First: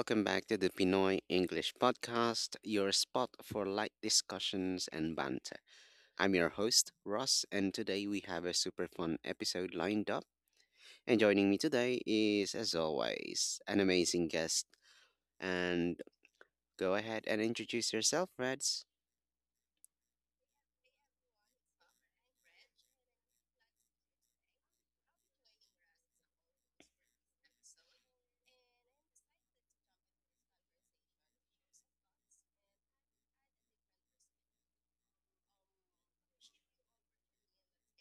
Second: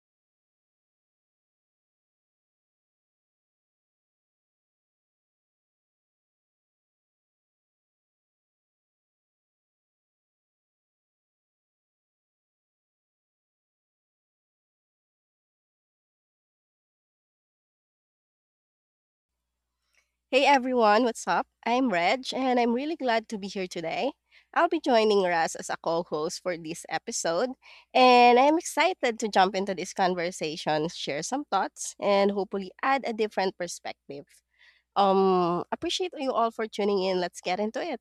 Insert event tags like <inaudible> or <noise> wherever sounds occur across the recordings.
welcome back to the Pinoy English Podcast, your spot for light discussions and banter. I'm your host, Ross, and today we have a super fun episode lined up. And joining me today is, as always, an amazing guest. And go ahead and introduce yourself, Reds. Hey everyone, what's up? I'm Reg, and I'm really glad to be here today. I'll be joining Raz as a co host for this episode, and I'm excited to jump into this conversation, share some thoughts, and hopefully add a different perspective. Appreciate you all for tuning in. Let's get into it.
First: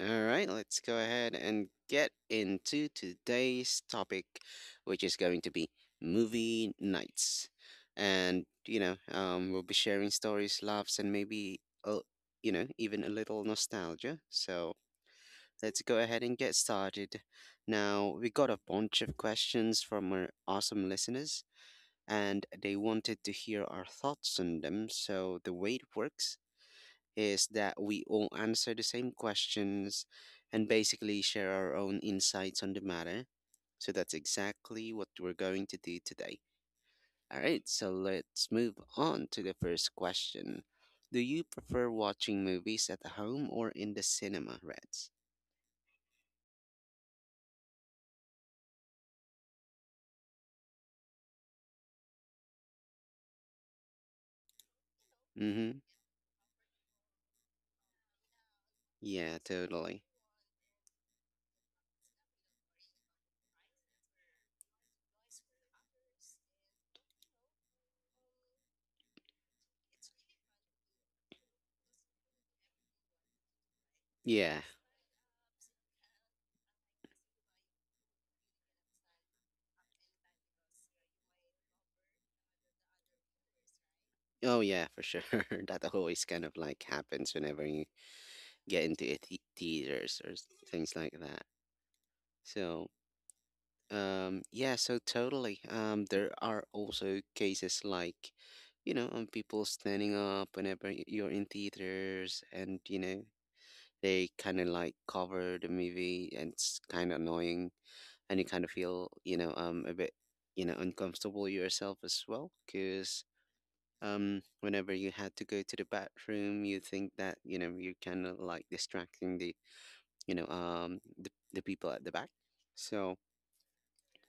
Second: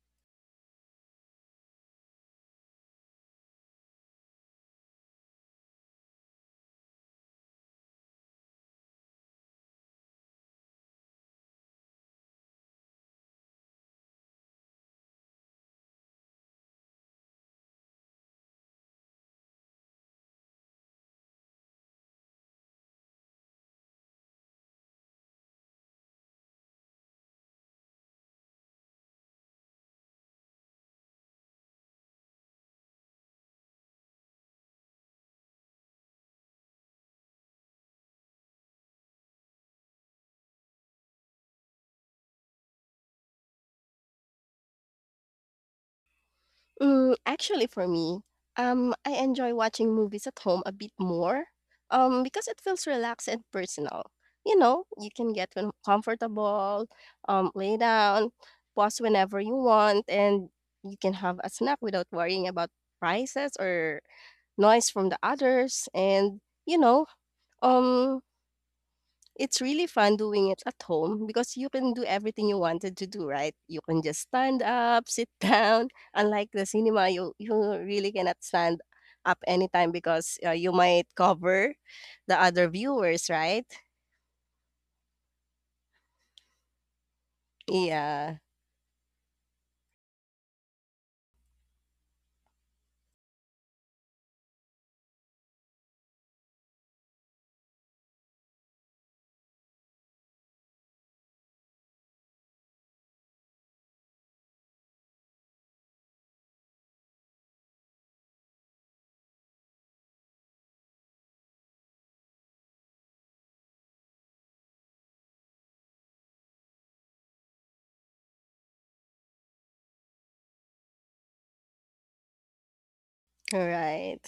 All right, let's go ahead and get into today's topic, which is going to be movie nights. And, we'll be sharing stories, laughs, and maybe even a little nostalgia. So let's go ahead and get started. Now, we got a bunch of questions from our awesome listeners, and they wanted to hear our thoughts on them. So the way it works is that we all answer the same questions and basically share our own insights on the matter. So that's exactly what we're going to do today. All right, so let's move on to the first question. Do you prefer watching movies at home or in the cinema, Reds? Mm, actually, for me, I enjoy watching movies at home a bit more, because it feels relaxed and personal. You know, you can get when Mm-hmm. comfortable, lay down, pause Yeah, whenever you totally. want, and you can have a snack without worrying about prices or noise from the others. And um, it's really fun doing it at home because you can do everything you wanted to do, right? You can just Yeah. stand up, <laughs> sit down. Unlike the cinema, you really cannot stand up anytime because you might cover the other viewers, right? Oh, yeah, for sure. <laughs> That always kind of like happens whenever you Yeah, get into theaters things like that. So, yeah, so totally. There are also cases like, people standing up whenever you're in theaters and, you know, they kind of like cover the movie and it's kind of annoying, and you kind of feel, a bit, uncomfortable yourself as well because, whenever you had to go to the bathroom, you think that, you know, you're kind of like distracting the people at the back. So, right.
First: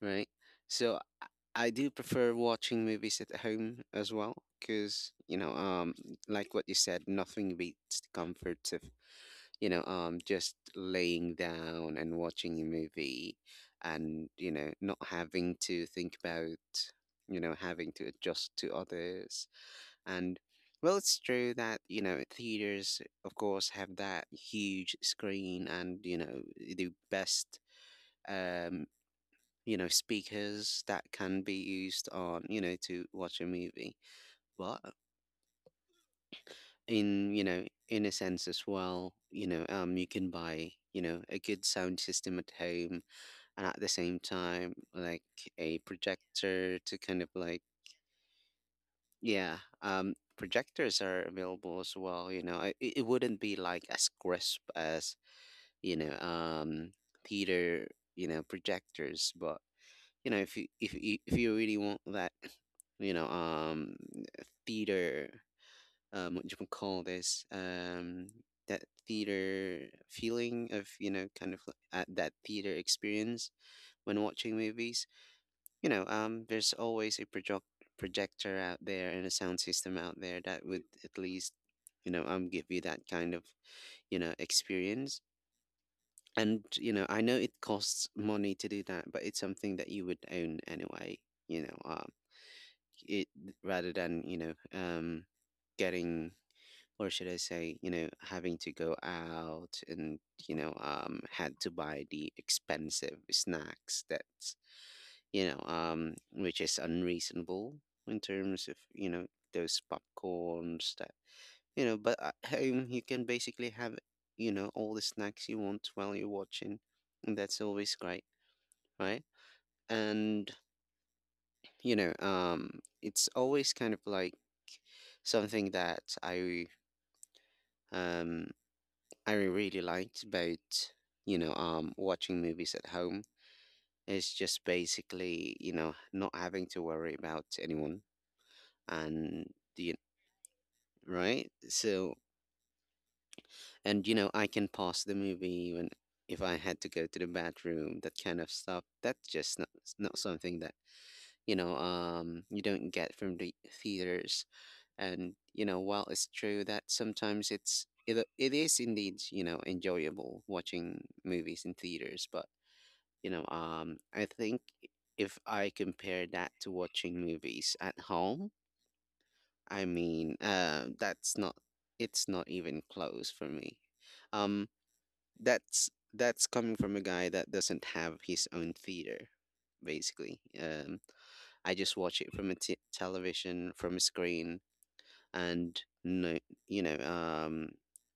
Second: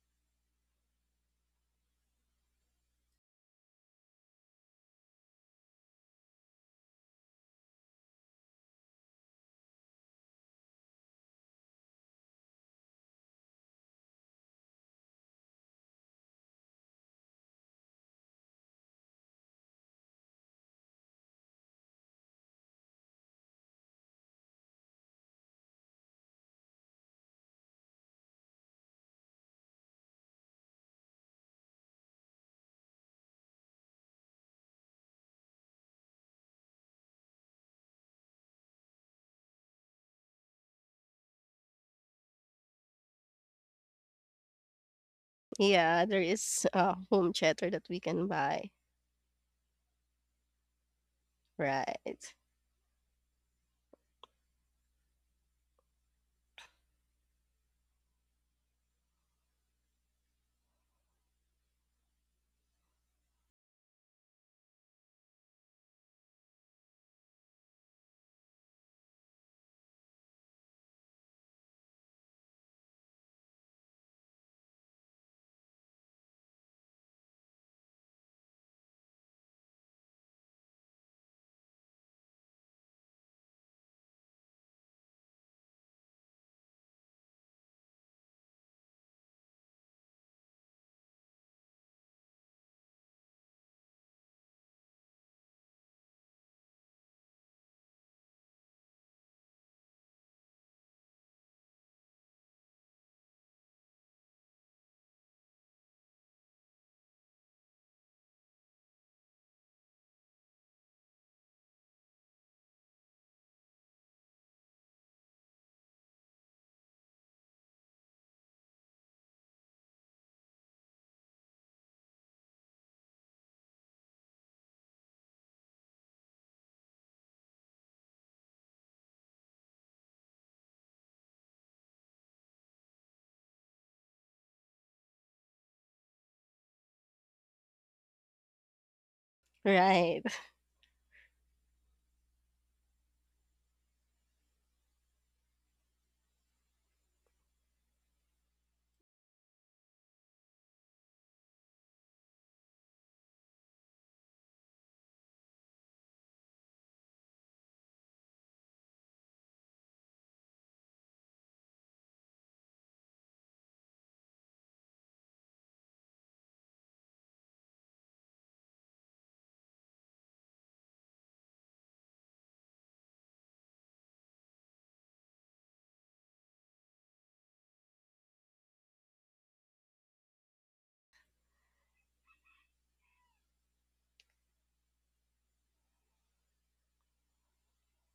right? So I do prefer watching movies at home as well, because like what you said, nothing beats the comforts of just laying down and watching a movie, and you know, not having to think about you know having to adjust to others and. Well, it's true that, you know, theaters, of course, have that huge screen and, you know, the best um, you know, speakers that can be used on, you know, to watch a movie. But in, you know, in a sense as well, you can buy, you know, a good sound system at home, and at the same time, like a Yeah, there is projector to kind of home like, theater that we can buy. yeah, projectors are available as well. Right, You know, it, it wouldn't be like as crisp as, you know, um, theater, you know, projectors, but you know if you really want that you know um theater what you can call this, that theater feeling of you know kind of like, that theater experience when watching movies, there's always a projector out there and a sound system out there that would at least give you that kind of you know experience. And you know I know it costs money to do that, but it's something that you would own anyway, you know um. it rather than getting, or should I say you know having to go out and had to buy the expensive snacks that's which is unreasonable in terms of you know those popcorns that you know. But at home you can basically have you know all the snacks you want while you're watching, and that's always great, right? And you know um it's always kind of like something that um I really liked about watching movies at home is just basically you know not having to worry about anyone and you right, right. So and you know I can pause the movie when if I had to go to the bathroom, that kind of stuff that's just not not something that you don't get from the theaters. And you know, while it's true that sometimes it is indeed you know enjoyable watching movies in theaters, but I think if I compare that to watching movies at home, I mean, that's not it's not even close for me. Um, that's coming from a guy that doesn't have his own theater, basically. I just watch it from a television, from a screen, and no you know um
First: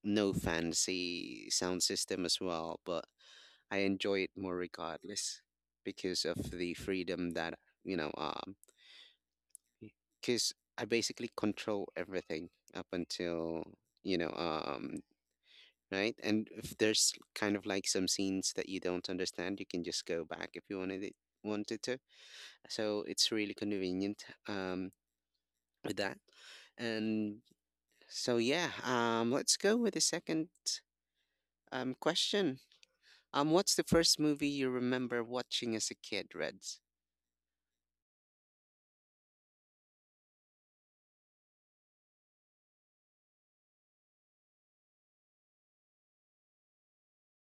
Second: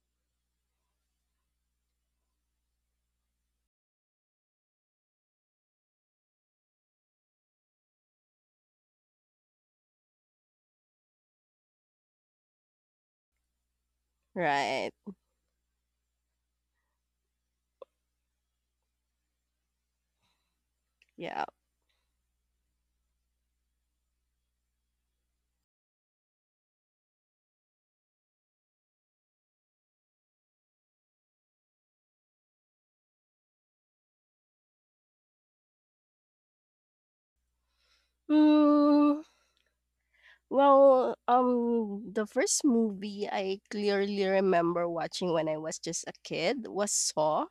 no fancy sound system as well, but I enjoy it more regardless because of the freedom that you know um because I basically control everything up until you know <laughs> right. um right. And if there's kind of like some scenes that you don't understand, you can just go back if you Yeah. wanted to. So it's really convenient with that. And so yeah, let's go with the second question. What's the first movie you remember watching as a kid, Reds? Mm, well, the first movie I clearly remember watching when I was just a kid was Saw.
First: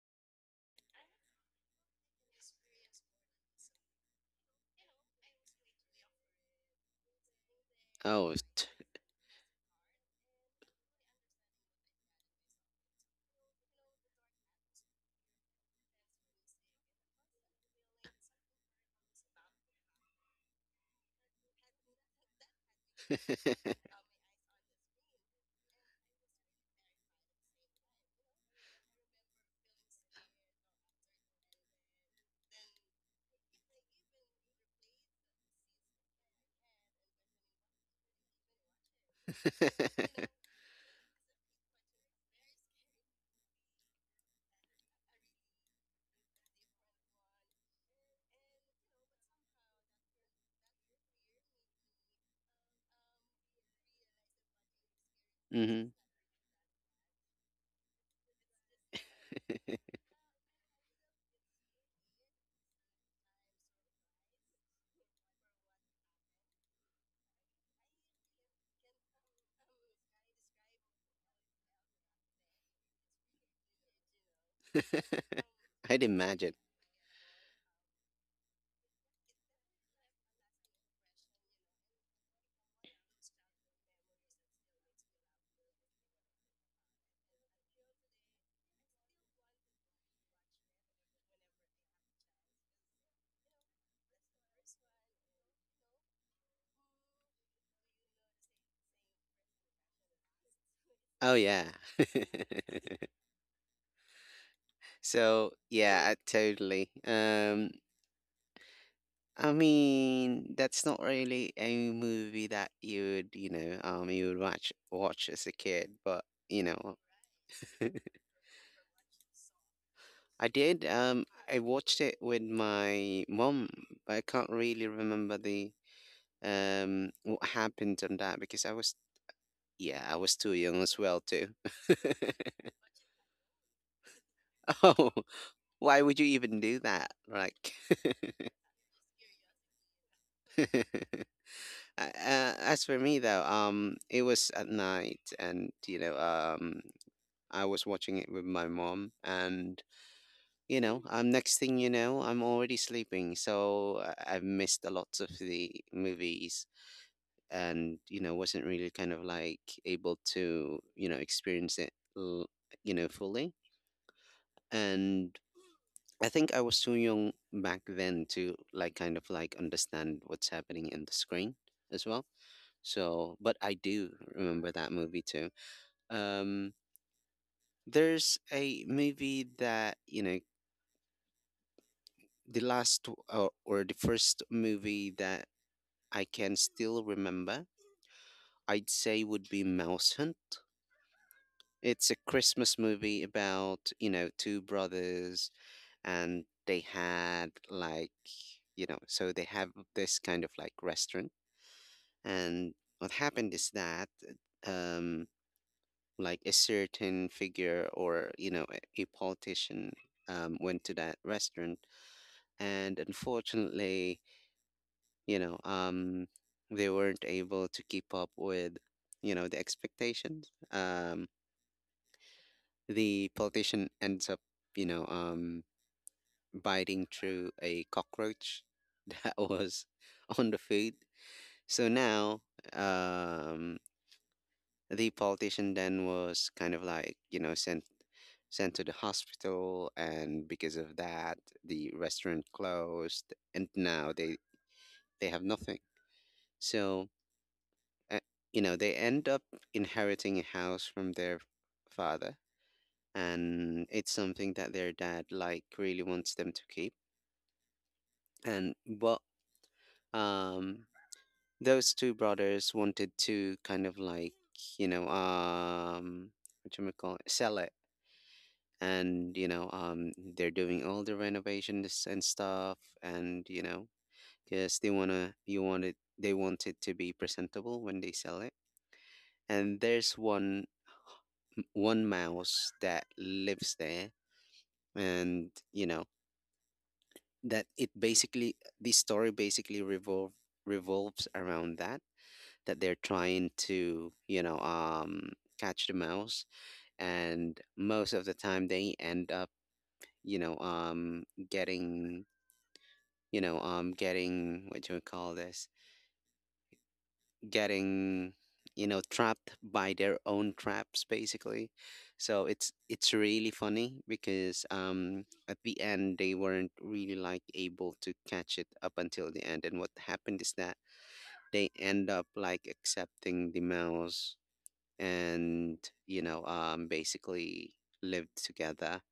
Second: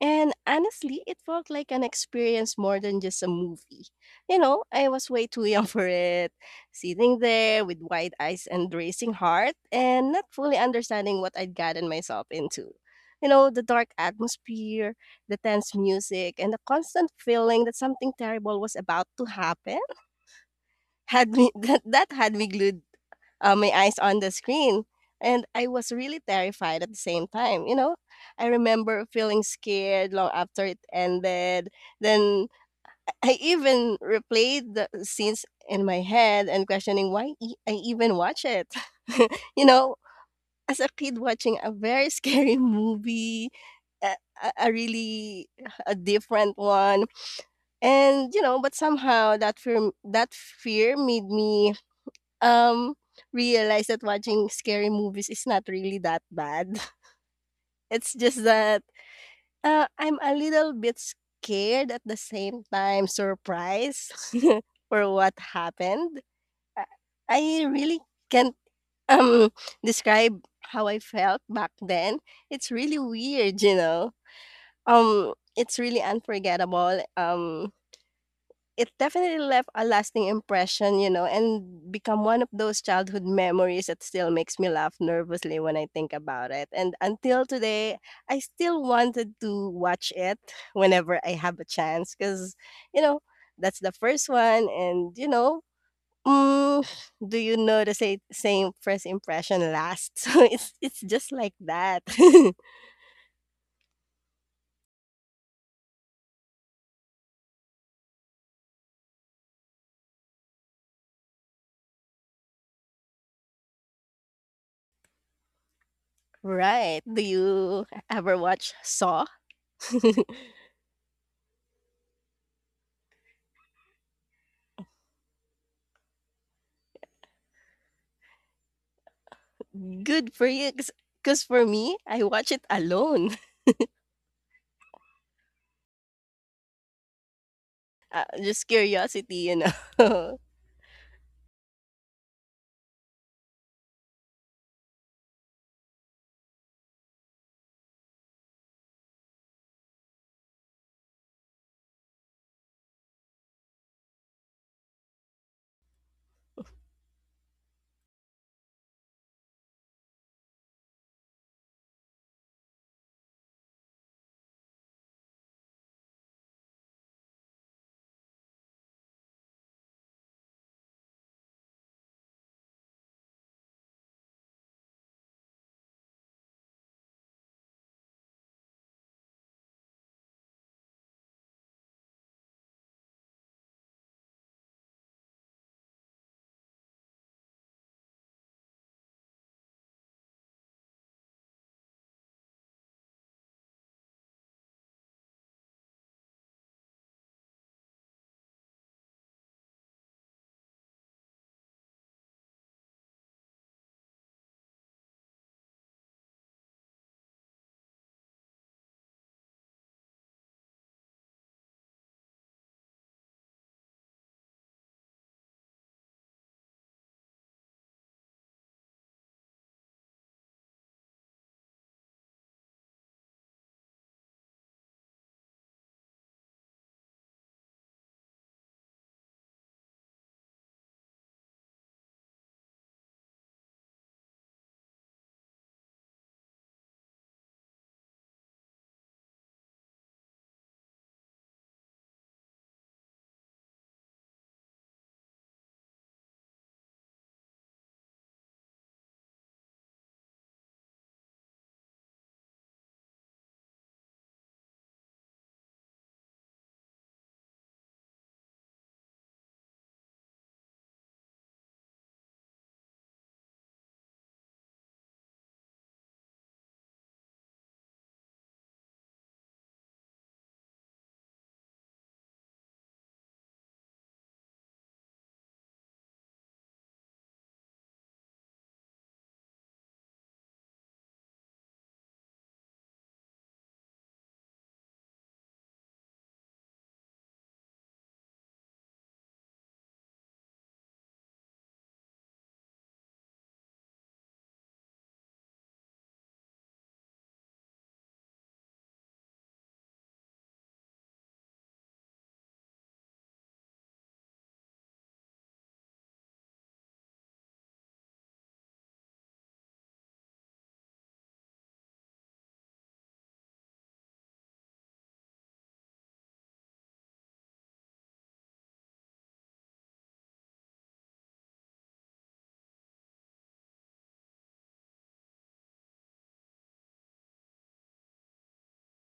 And honestly, it felt like an experience more than just a movie. You know, I was way too young <laughs> for it, sitting there with wide Oh, eyes t- and racing heart, and not fully understanding what I'd gotten myself into. You know, the dark atmosphere, the tense music, and the constant feeling that something terrible was about to happen had me <laughs> that had me glued my <laughs> <laughs> eyes on the screen. And I was really terrified at the same time, you know? I remember feeling scared long after it ended. Then <laughs> I even replayed the scenes in my head and questioning I even watch it. <laughs> You know, as a kid watching a very <laughs> scary movie, a, a really a different one. And you know, but somehow that fear made me um, realized that watching scary movies is not mhm. really that bad. <laughs> It's just that, I'm a little bit scared, at the same time surprised <laughs> for what happened. I I really can't, um, describe how I felt back then. It's really weird, you know? It's <laughs> really I'd imagine. unforgettable, it definitely left a lasting impression, you know, and become one of those childhood memories that still makes me laugh nervously when I think about it. And until today, I still wanted to watch it <laughs> whenever I have a chance because, you know, that's the first one. And, you know, mm, <sighs> do you know the same first impression last? <laughs> So it's just Oh like yeah. that. <laughs> <laughs> So yeah, totally. I mean, that's not really a movie that you would, you would watch as a kid, but you know, Right. Do you <laughs> ever watch Saw? <laughs> I did. I watched it with my mom, but I can't really remember the what happened on that because I was, yeah, I Good was for too you, young as well cause too. for me, I watch it alone. <laughs> <laughs> Oh, why would you even do that? Like. Just curiosity, you know? <laughs> <laughs> As for me though, it was at night, and I was watching it with my mom, and next thing you know, I'm already sleeping, so I've missed a lot of the movies, and you know, wasn't really kind of like able to you know experience it, you know, fully, and I think I was too young back then to like kind of like understand what's happening in the screen as well. So, but I do remember that movie too. Um, there's a movie that, you know, the last w- or the first movie that I can still remember, I'd say would be Mouse Hunt. It's a Christmas movie about, you know, two brothers, and they had like, you know, so they have this kind of like restaurant. And what happened is that, um, like a certain figure or, you know, a politician went to that restaurant. And unfortunately, you know, um, they weren't able to keep up with, you know, the expectations. The politician ends up, you know, um, biting through a cockroach <laughs> that was on the food. So now, um, the politician then was kind of like, you know, sent to the hospital, and because of that, the restaurant closed, and now they have nothing. So, uh, you know, they end up inheriting a house from their father, and it's something that their dad like really wants them to keep. And what um those two brothers wanted to kind of like, you know, um what you call it, sell it. And you know they're doing all the renovations and stuff, and you know because they want to you wanted, they want it to be presentable when they sell it. And there's one mouse that lives there, and you know that it basically the story basically revolves around that that they're trying to catch the mouse. And most of the time they end up you know um getting getting what do we call this? Getting, you know, trapped by their own traps, basically. So it's really funny because at the end they weren't really like able to catch it up until the end, and what happened is that they end up like accepting the mouse, and basically lived together,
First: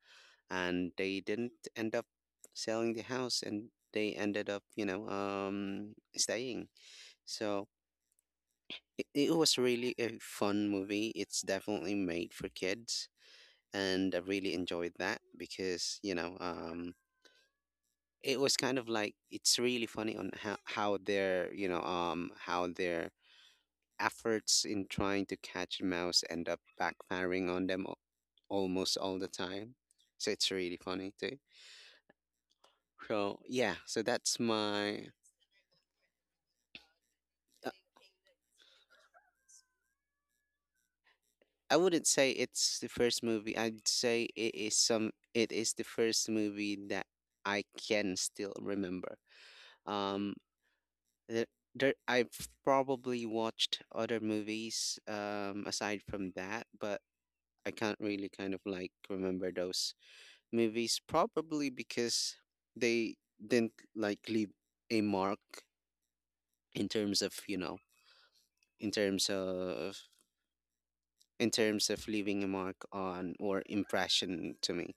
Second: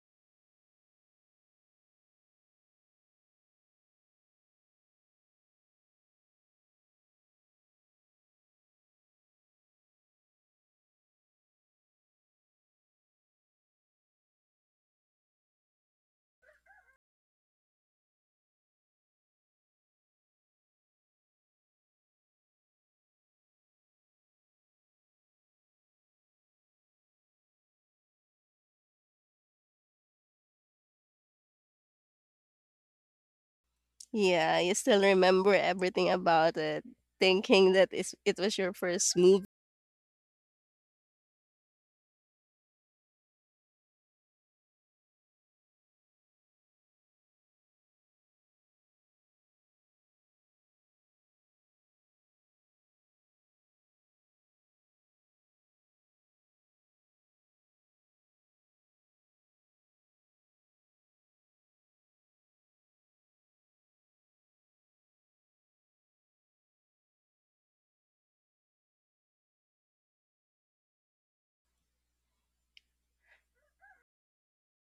and they didn't end up selling the house, and they ended up you know staying. So it was really a fun movie. It's definitely made for kids, and I really enjoyed that because it was kind of like it's really funny on how their how their efforts in trying to catch a mouse end up backfiring on them almost all the time. So it's really funny too. So yeah, so that's Yeah, you still my. remember everything about it, uh, thinking that is it was your first movie. I wouldn't say it's the first movie. I'd say it is some it is the first movie that I can still remember. Um there, there I've probably watched other movies aside from that, but I can't really kind of like remember those movies probably because they didn't like leave a mark in terms of, you know, in terms of in terms of leaving a mark on or impression to me.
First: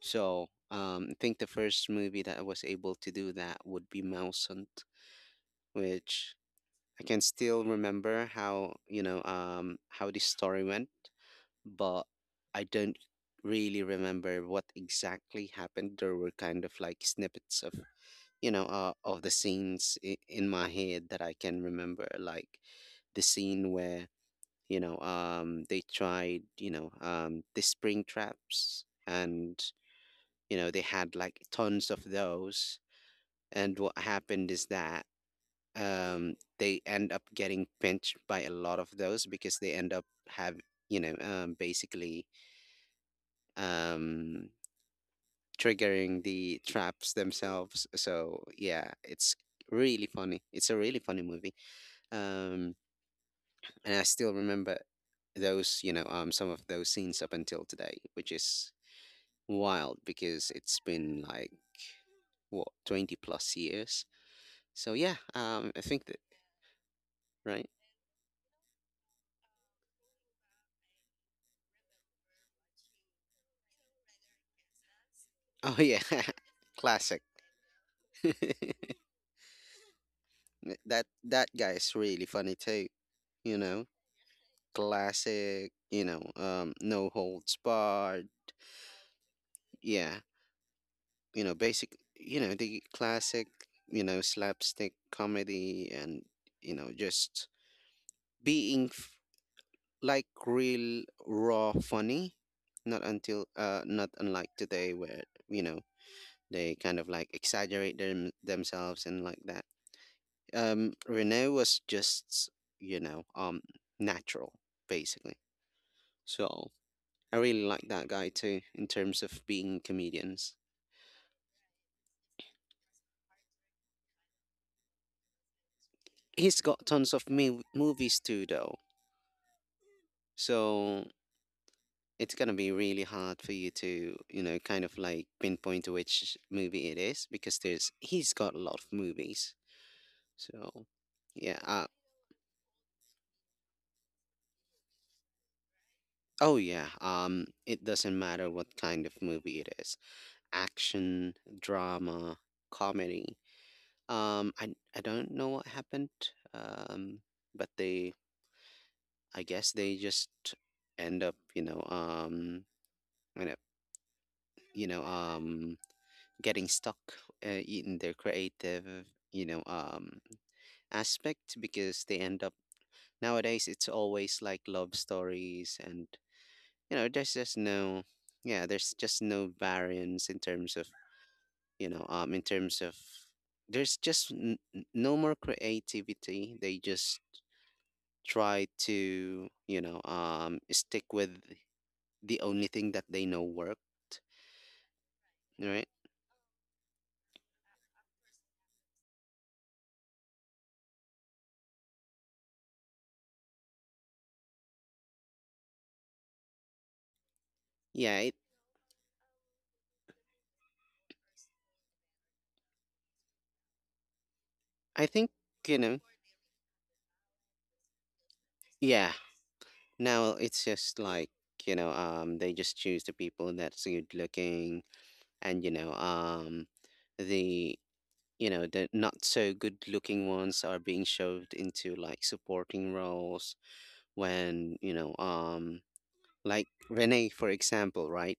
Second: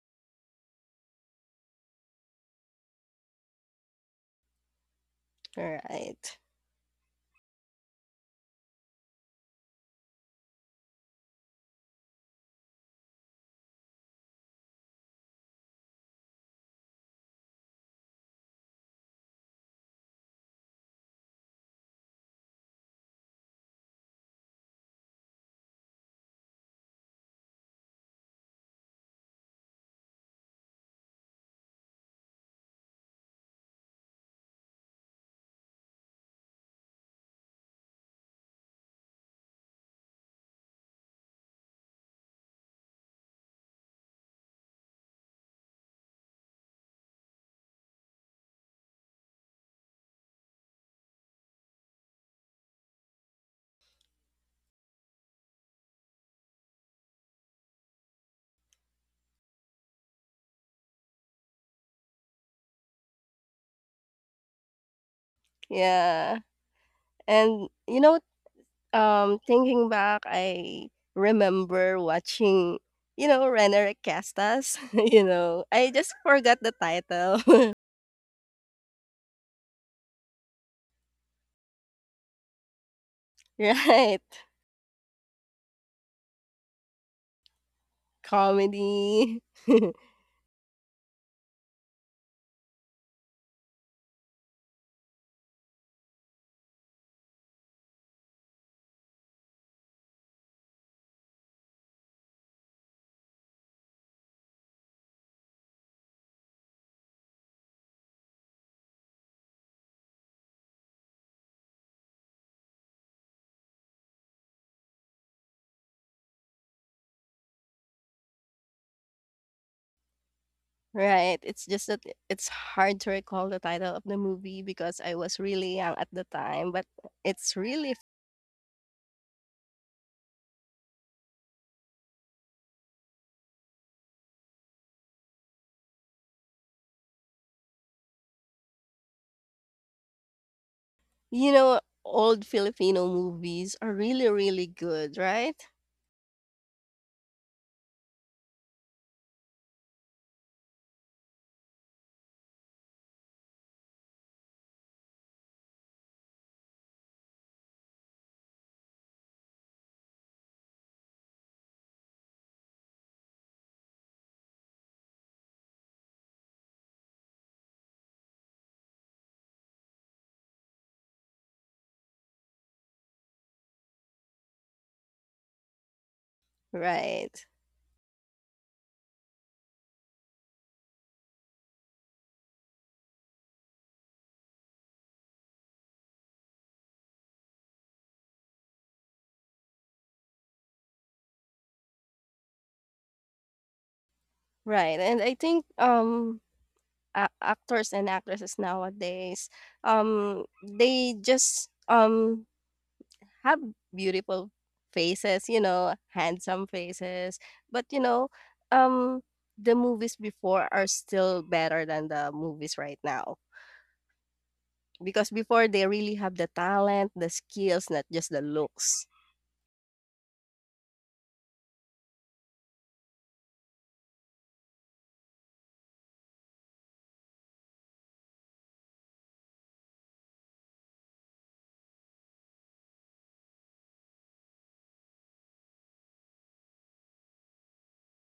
So I think the first movie that I was able to do that would be Mouse Hunt, All which right. I can still remember how how the story went, but I don't really remember what exactly happened. There were kind of like snippets of of the scenes in my head that I can remember, like the scene where they tried the spring traps, and they had like tons of those. And what happened is that they end up getting pinched by a lot of those because they end up have basically um triggering the traps themselves, so yeah, it's really funny, it's a really funny movie. um and I still remember those, some of those scenes up until today, which is wild because it's been like, what, 20 plus years. So yeah, I think that. Yeah, and, Right. you know, thinking back, I remember watching, you know, Renner Castas. <laughs> You know? Oh I yeah, just forgot the <laughs> classic. title. <laughs> That guy is really funny too. You <laughs> know, Right, classic. No holds barred. comedy. <laughs> Yeah, basic. The classic. Slapstick comedy, and just being like real raw funny. Not until not unlike today, where you know they kind of like exaggerate them themselves and like that. Renee was just, you know, um, natural, basically. So I really like that guy too, in terms of being comedians. Right, it's just that I it's hard to recall the title of the movie because I was really young at the He's time, but got tons of it's really movies too, though. So it's gonna be really hard for you to, kind of like pinpoint which movie it is because there's he's got a lot of movies. So you yeah, know, old Filipino movies are really, really good, right? oh yeah. It doesn't matter what kind of movie it is. Action, drama, comedy. Um, I I don't know what happened. Um, but they, I guess they just end up, end up, you know, um, getting stuck in their creative, you know, um, aspect, because they end up nowadays. It's always like love stories, and there's Right. just no, yeah, there's just no variance in terms of, in terms of. There's just no more creativity. They just try to stick with the only thing that they know worked. Right. And I think Right. A- actors and actresses nowadays they just have beautiful faces, you know, handsome faces. But you Yeah, know, um, the movies before are still better than the movies right now I because think, before you they know really have the talent, the skills, not just the looks, yeah, now it's just like they just choose the people that's good looking, and you know the you know the not so good looking ones are being shoved into like supporting roles, when like Renee, for example, right,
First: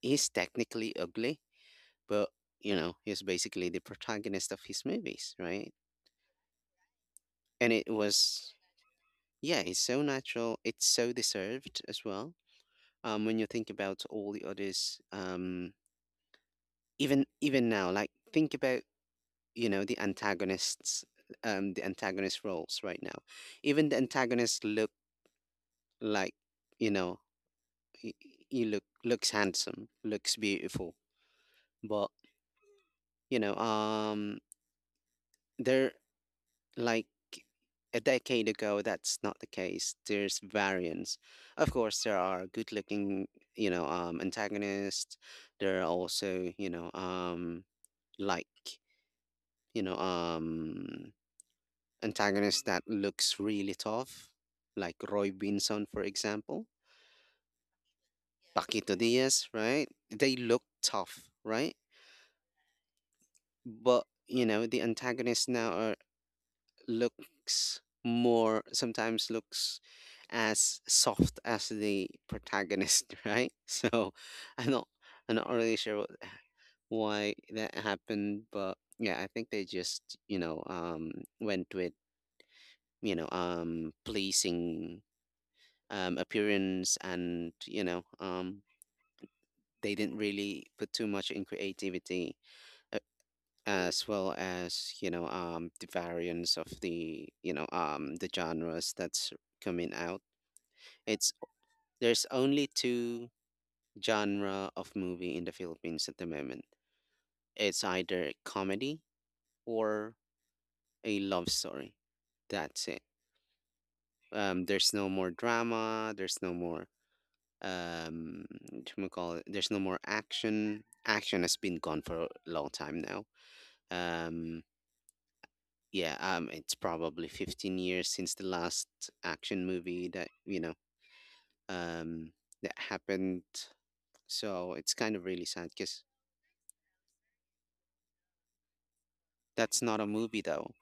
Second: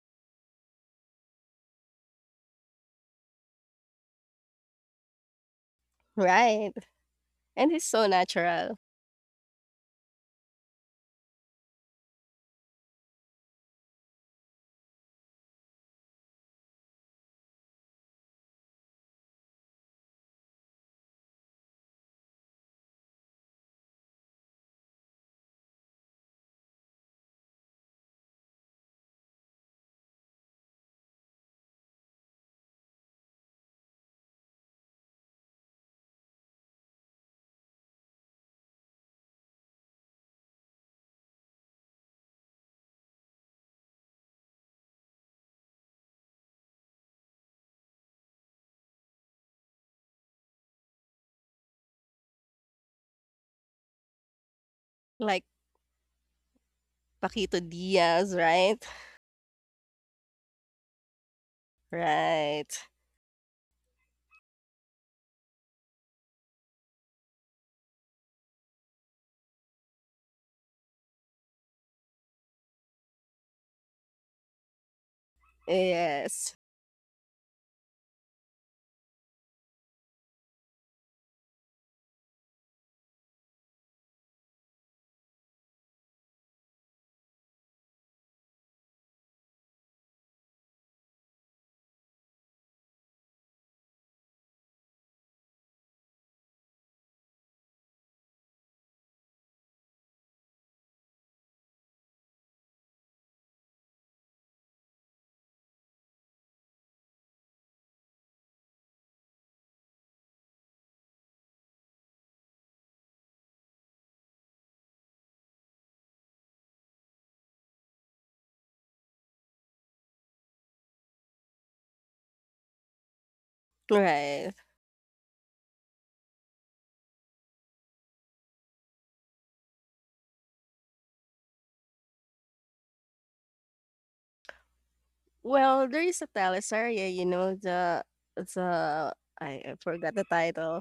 he's technically ugly, but he's basically the protagonist of his movies, right? <laughs> right? and And it's it so was natural, yeah it's so natural, it's so deserved as well. When you think about all the others, even now, like think about, the antagonists, the antagonist roles right now. Even the antagonist look, like, you know he, he looks handsome, looks beautiful, but you know um they're like. A decade ago, that's not the case. There's variance. Of course, there are good-looking, antagonists. There are also, like, you know, um, antagonists that looks really tough, like Roy like Binson, for example, Paquito Diaz, right? Paquito Diaz, right? They look tough, right? Right. But the antagonists now are. Looks more, sometimes looks as soft as the protagonist, <laughs> right? So I'm not I'm not really sure what, Yes. why that happened, but yeah, I think they just went with pleasing appearance, and they didn't really put too much in creativity, as well as the variants of the, genres that's coming out. It's there's only two genre of movie in the Philippines at the moment. It's either comedy or a love story, that's it. There's no more drama, there's no more, um whatchamacallit, there's no more action has been gone for a long time now. Right. um Yeah, it's probably 15 years since the last action movie that, um, happened. So it's kind of really sad Well, because. there is a teleserye, you know, the I That's not a forgot the movie, though. title.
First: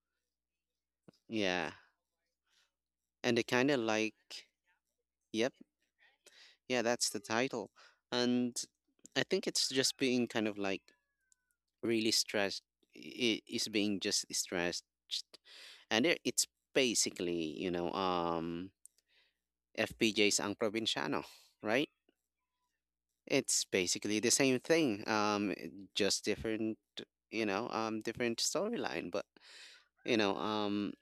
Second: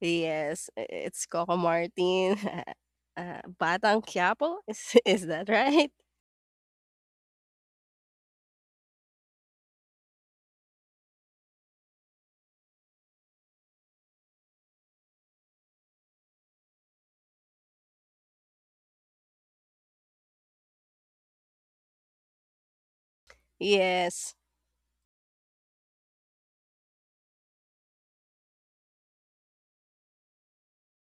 Yes, I it's Coco Yeah. Martin, <laughs> And they kind of Batang like, Quiapo, <laughs> is that yep, right? yeah, that's the title. And I think it's just being kind of like really stressed. It is being just stressed. And it's basically, FPJ's Ang Probinsyano, right? It's basically the Yes, same thing, just different, different storyline. But you know, um,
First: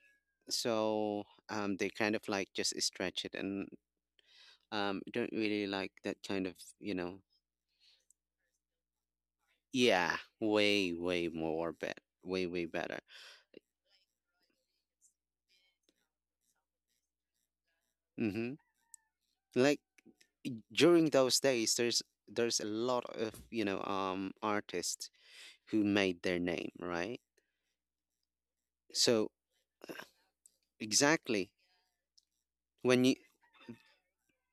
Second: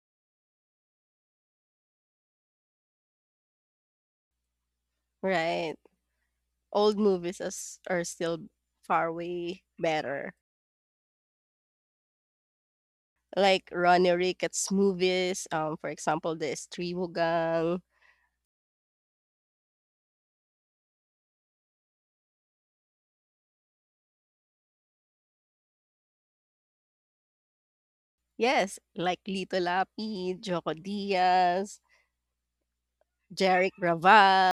so they kind of like just stretch it, and don't really right. like that kind of, you Old know, movies as are still far way yeah, better. way, way more bet, way, way better. Like Ronnie Ricketts movies, for example, the Estribugang. Mm-hmm. Like during those days, there's a lot of artists who made their name, right? Yes, like So, Lito Lapid, Joco exactly. Diaz, When you. Jeric Raval,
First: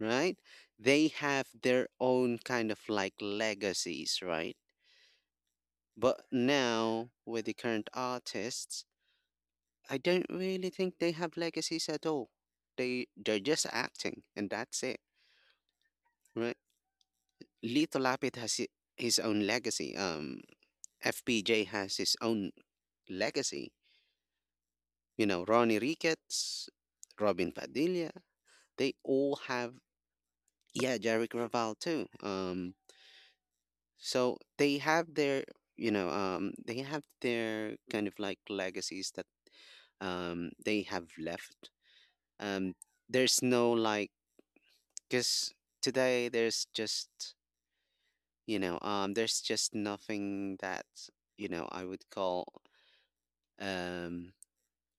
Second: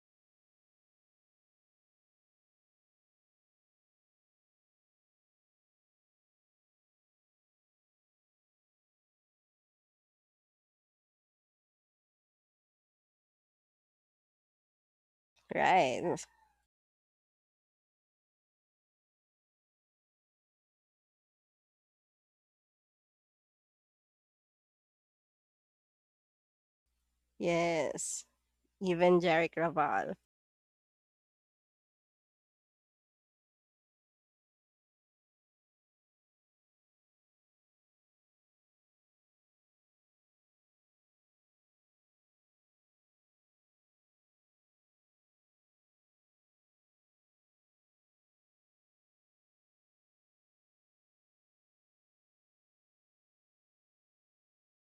Right? They have their own kind of like legacies, right? But now with the current artists, I don't really think they have legacies at all. They're just acting, and that's it, right. right? Lito Lapid has his own legacy. FPJ has his own legacy. Ronnie Ricketts, Robin Padilla, Yes, they even all Jeric have. Raval. Yeah, Jerick Raval too. So they have their, they have their kind of like legacies that they have left. Um, there's no like, cause today there's just, there's just nothing that, I would call um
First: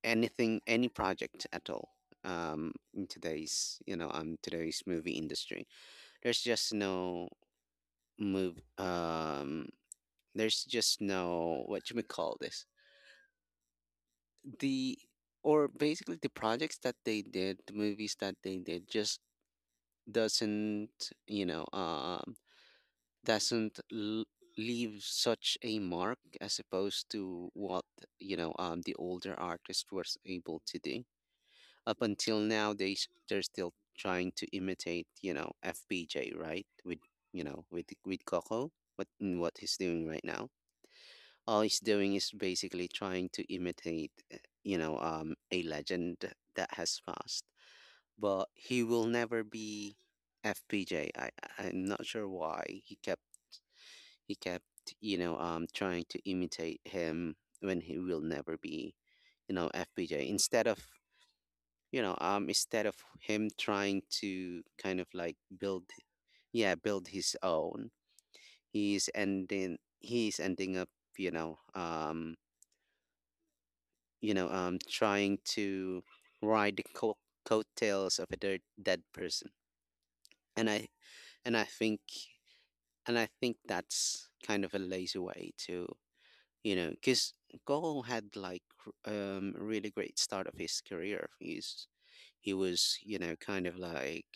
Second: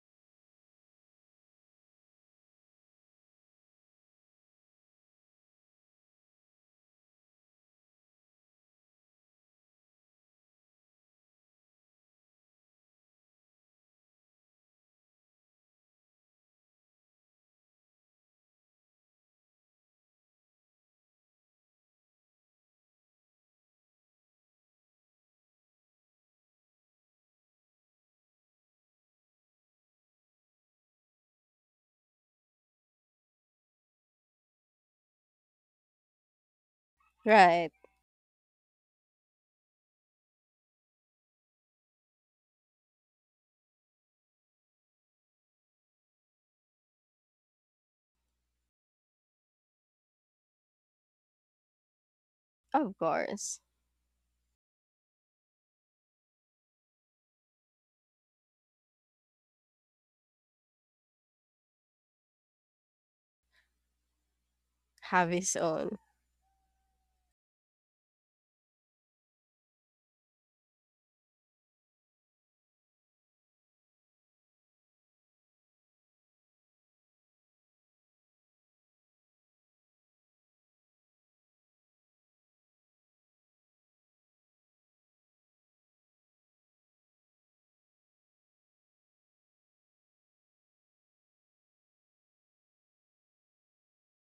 anything, any project at all. In today's, today's movie industry, there's just no move. There's just no what you we call this. The, or basically, the projects that they did, the movies that they did, just doesn't you know doesn't l- leave such a mark, as opposed to what the older artist was able to do. Up until now, they're still trying to imitate, FPJ, right, with, Right, with Coco, what he's doing right now. All he's doing is basically trying to imitate, a legend that has passed. But he will never be FPJ. I'm not sure why of he course. Kept trying to imitate him, when he will never be, FPJ. Instead of him trying to kind of Have like his build. own, Yeah, build his own. He's ending up, you know um trying to ride the coattails of a dead person. And I and I think and I think that's kind of a lazy way to, because Cole had like really great start of his career. He was, kind of like,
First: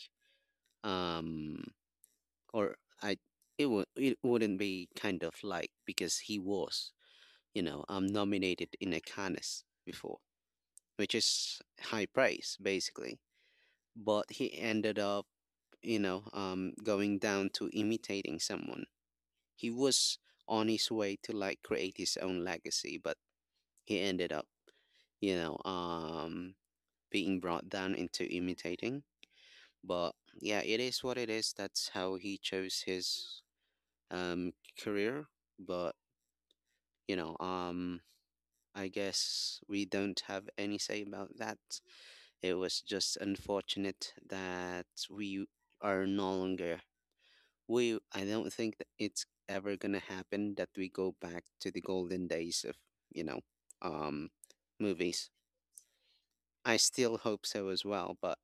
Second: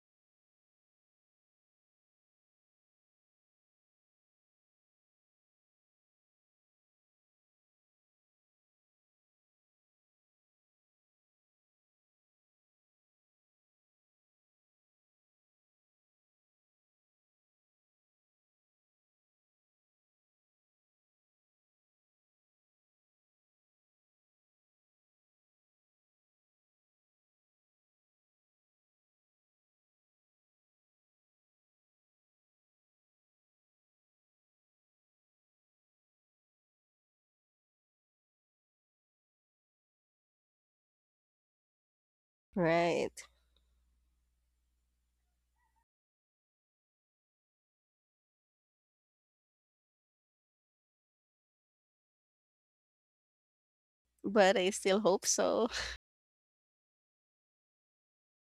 um or I, it wouldn't be kind of like, because he was, nominated in a Cannes before, which is high praise basically. But he ended up, going down to imitating someone. He was on his way to like create his own legacy, but he ended up, you know, um, being brought down into imitating. But yeah, it is what it is. That's how he chose his, um, career. But you know, um, I guess we don't have any say about that. It was just right. unfortunate that we are no longer. I don't think that it's ever gonna happen that we go back to the golden days of, you know, um, But I still hope movies. so. I still hope so as well, but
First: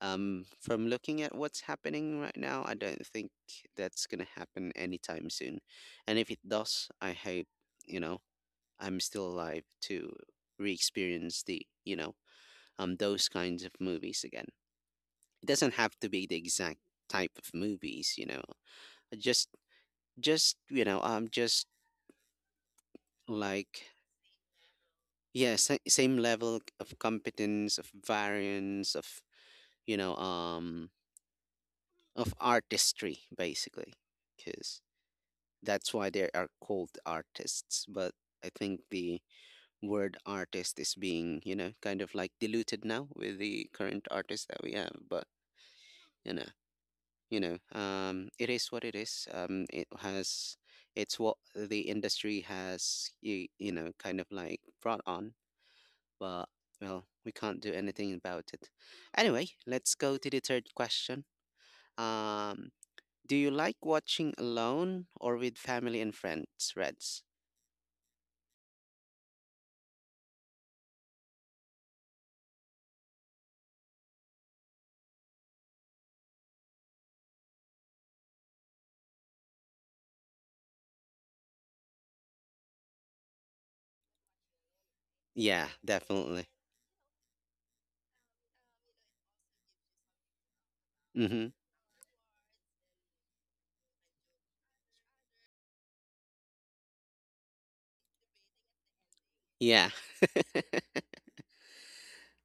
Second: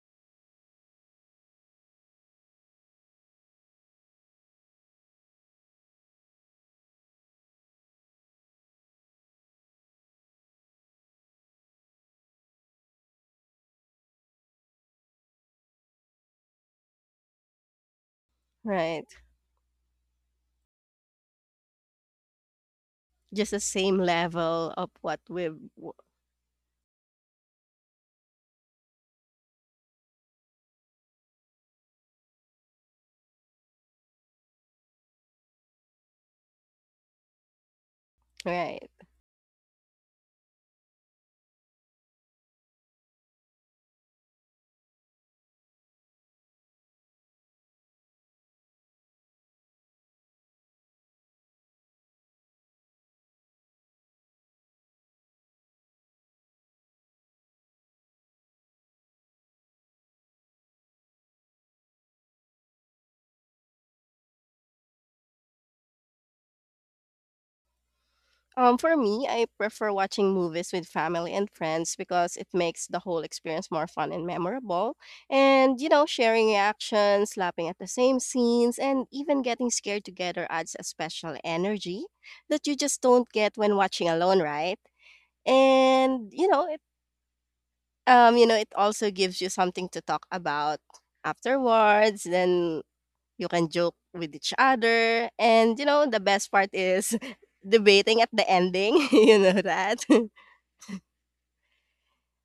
from looking at what's happening right now, I don't think that's gonna happen anytime soon. And if it does, I hope, you know, I'm still alive to re-experience the, those kinds of movies again. It doesn't have to be the exact type of movies, you know. Right. Just just Just the like, same level of what yeah, we've w- same level of competence, of variance, of, you know um artistry, basically. Because that's why they are called artists, but I think right. the word artist is being, kind of like, diluted now with the current artists that we have. But you know it is what it is, it's what the industry has you, you know kind of like, brought on. But well, we can't do anything about it. Anyway, let's go to the third question. Um, do you like watching alone or with family and friends, Reds? Um, for me, I prefer watching movies with family and friends because it makes the whole experience more fun and memorable. And you know, sharing reactions, laughing at the same scenes, and even getting scared together adds a special energy that you just don't get when watching alone, right? Yeah, And definitely. You know, it also gives you something to talk about Mm-hmm. afterwards then you can joke with each other, and you know, the best part is <laughs> debating at the ending, <laughs> you know Yeah, that? <laughs>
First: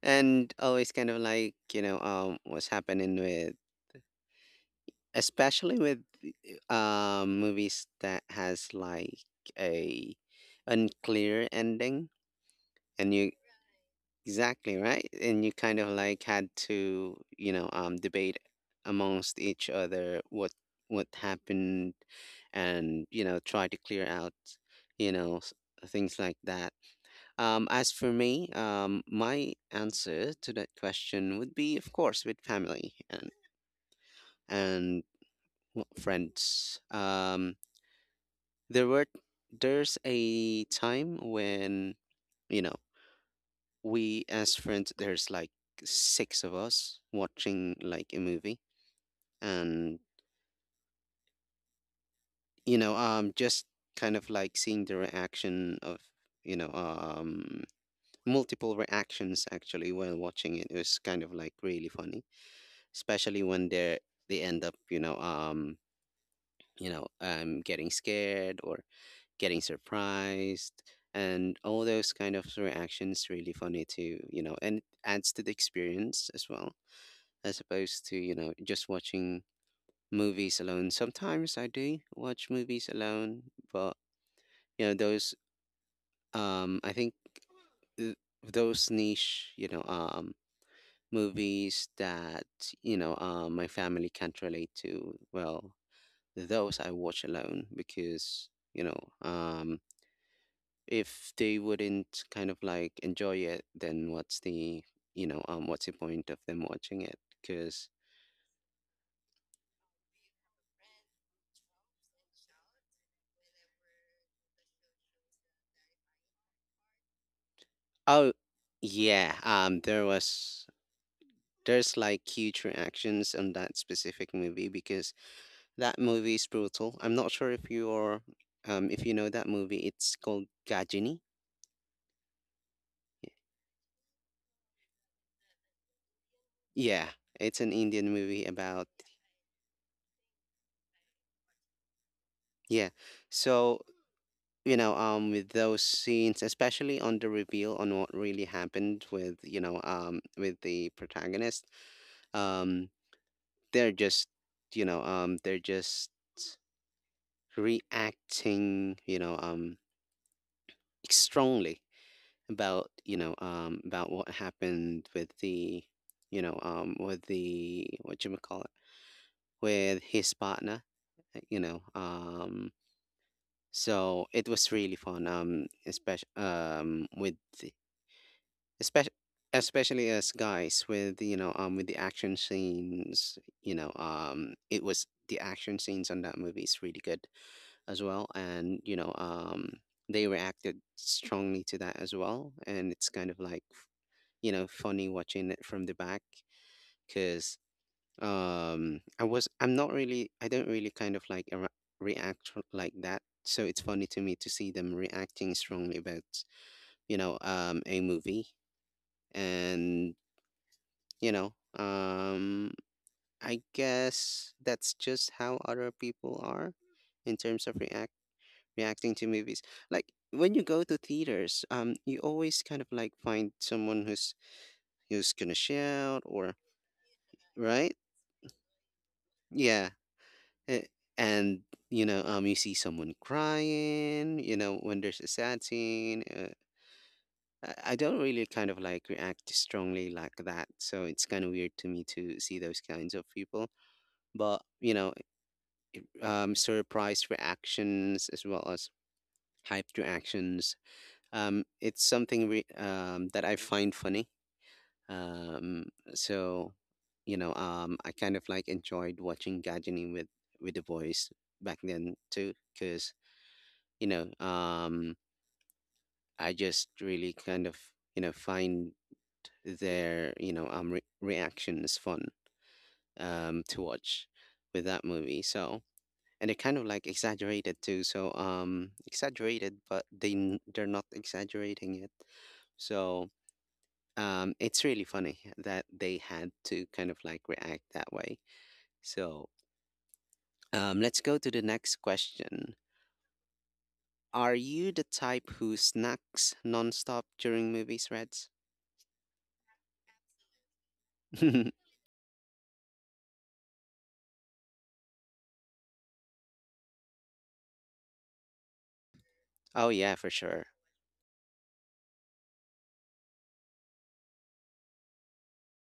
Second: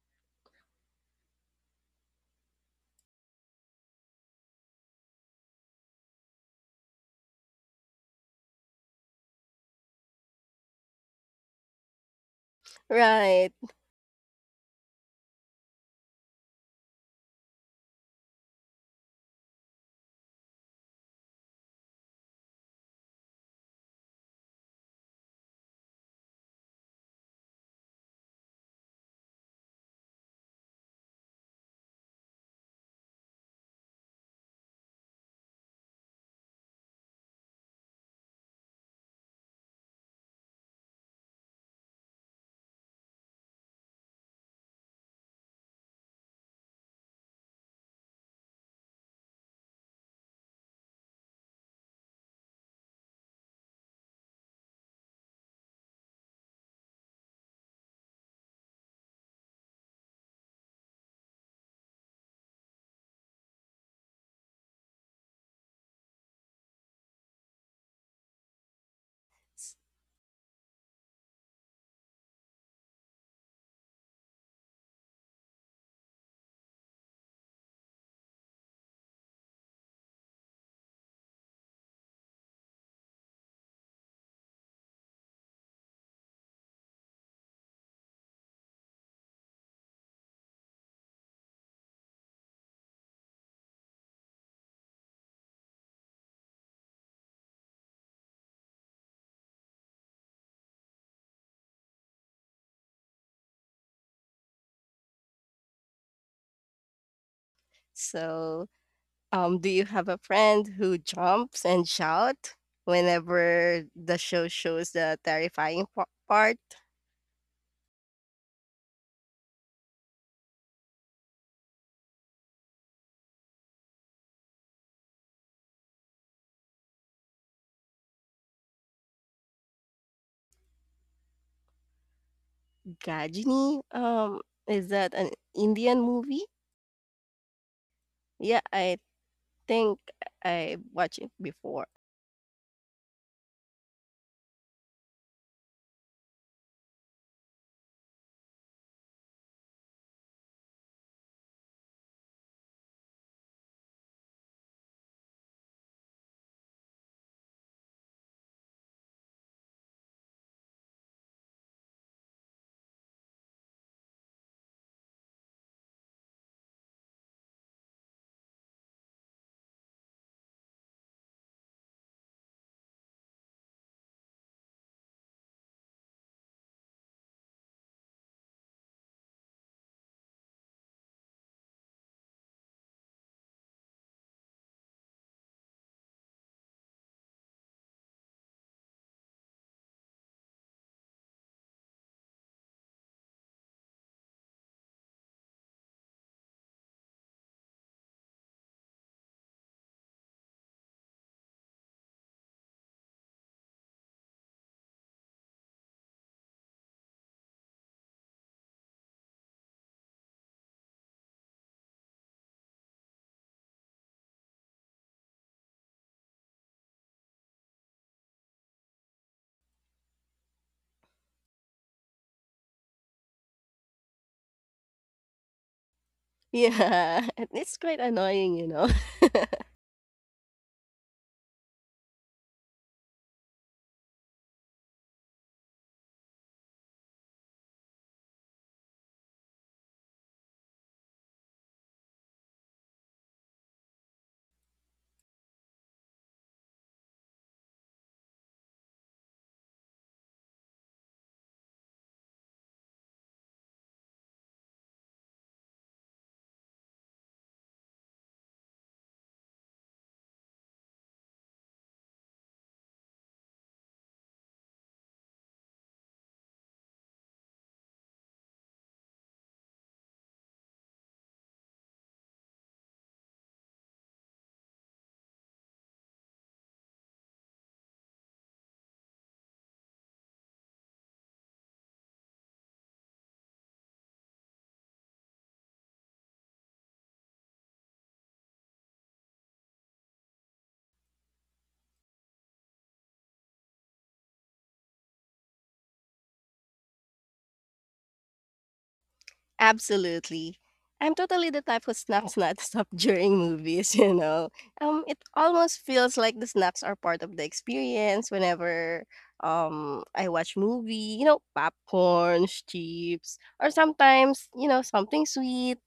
and always kind of like, what's happening with, especially with, movies that has like a unclear ending. And you Right. Exactly, right? And you kind of like had to, debate amongst each other what happened, and, try to clear out, you know, s- things like that. As for me, my answer to that question would be, of course, with family and and friends. There were there's a time when, you know, we as friends there's like six of us watching like a movie, and just kind of like seeing the reaction of, you know um multiple reactions actually while watching it. It was kind of like really funny, especially when they end up, getting scared or getting surprised, and all those kind of reactions really funny too, and it adds to the experience as well, as opposed to, just watching movies alone. Sometimes I do watch movies alone, but, those, I think th- those niche, movies that, my family can't relate to, well, those I watch alone because, if they wouldn't kind of like enjoy it, then what's the, what's the point of them watching it? Because So, do you have a friend who jumps and shouts whenever the show shows the terrifying pa part? Oh, yeah. There's like huge reactions on that specific movie because that movie is brutal. I'm not sure if you're, if you know that movie. It's called Gajini. Gajini, is that an Indian movie? Yeah, it's an Indian movie Yeah, about... I think I watched it before. yeah. So, with those scenes, especially on the reveal on what really happened with, with the protagonist, um they're just, you know um they're just reacting, strongly about, about what happened with the, with the what you call it, with his partner. uh, you know um so it was really fun, especially, with, especially especially as guys, with, with the action scenes. It was the action scenes on that movie is really good as well. And, they reacted strongly to that as well, and it's kind of like, funny watching it from the back, because I don't really kind of like react like that, so it's funny to me to see them reacting strongly about, a movie. And, you know um I guess that's just how other people are in terms of reacting to movies. Like when you go to theaters, you always kind of like find someone who's gonna shout or... Yeah, <laughs> and it's Right. quite annoying, you know. Yeah. Eh, and, you see someone crying, when there's a sad scene. I don't really kind of like react strongly like that, so it's kind of weird to me to see those kinds of people. But, surprise reactions as well as hyped reactions, it's something that I find funny. um so, I kind of like enjoyed watching gadgeting with the voice back then too, cause, you know, um, i just really kind of, find their, reactions fun, to watch with that movie. So, and they're kind of like exaggerated too. So, exaggerated, but they're not exaggerating it. So, it's really funny that they had to kind of like react that way. So, let's go to the next question. Are you the type who snacks nonstop during movies, Reds? Absolutely. I'm totally the type <laughs> who snacks not <laughs> stop during movies, you know. It almost feels like the snacks are part of the experience whenever Oh yeah, I for watch sure. movie, you know, popcorn, chips, or sometimes, you know, something sweet,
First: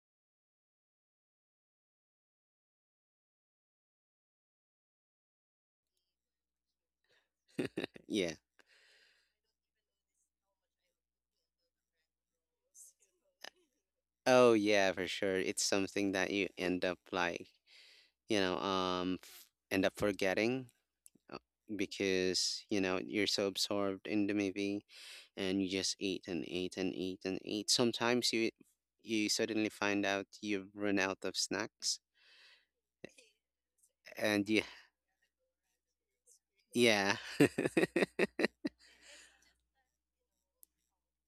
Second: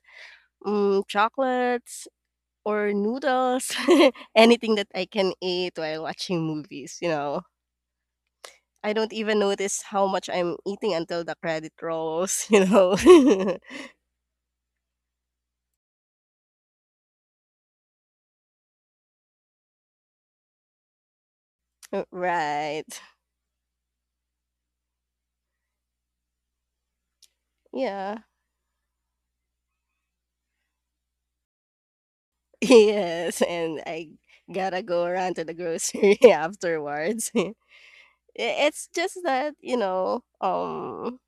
chocolates or noodles, <laughs> anything that I can eat while watching movies, you know. Yeah. I don't even notice how much I'm eating until the credit rolls, <laughs> you know. Oh yeah, for sure. It's something that you end up like, you know, um f- end up forgetting, uh, <laughs> because, Right. You're so absorbed in the movie, and you just eat and eat and eat and eat. Yeah. <laughs> Sometimes you suddenly find out you've run out of snacks, Yes, and I and you... gotta go around to the grocery <laughs> yeah. afterwards. <laughs> <laughs> It's just that, you know,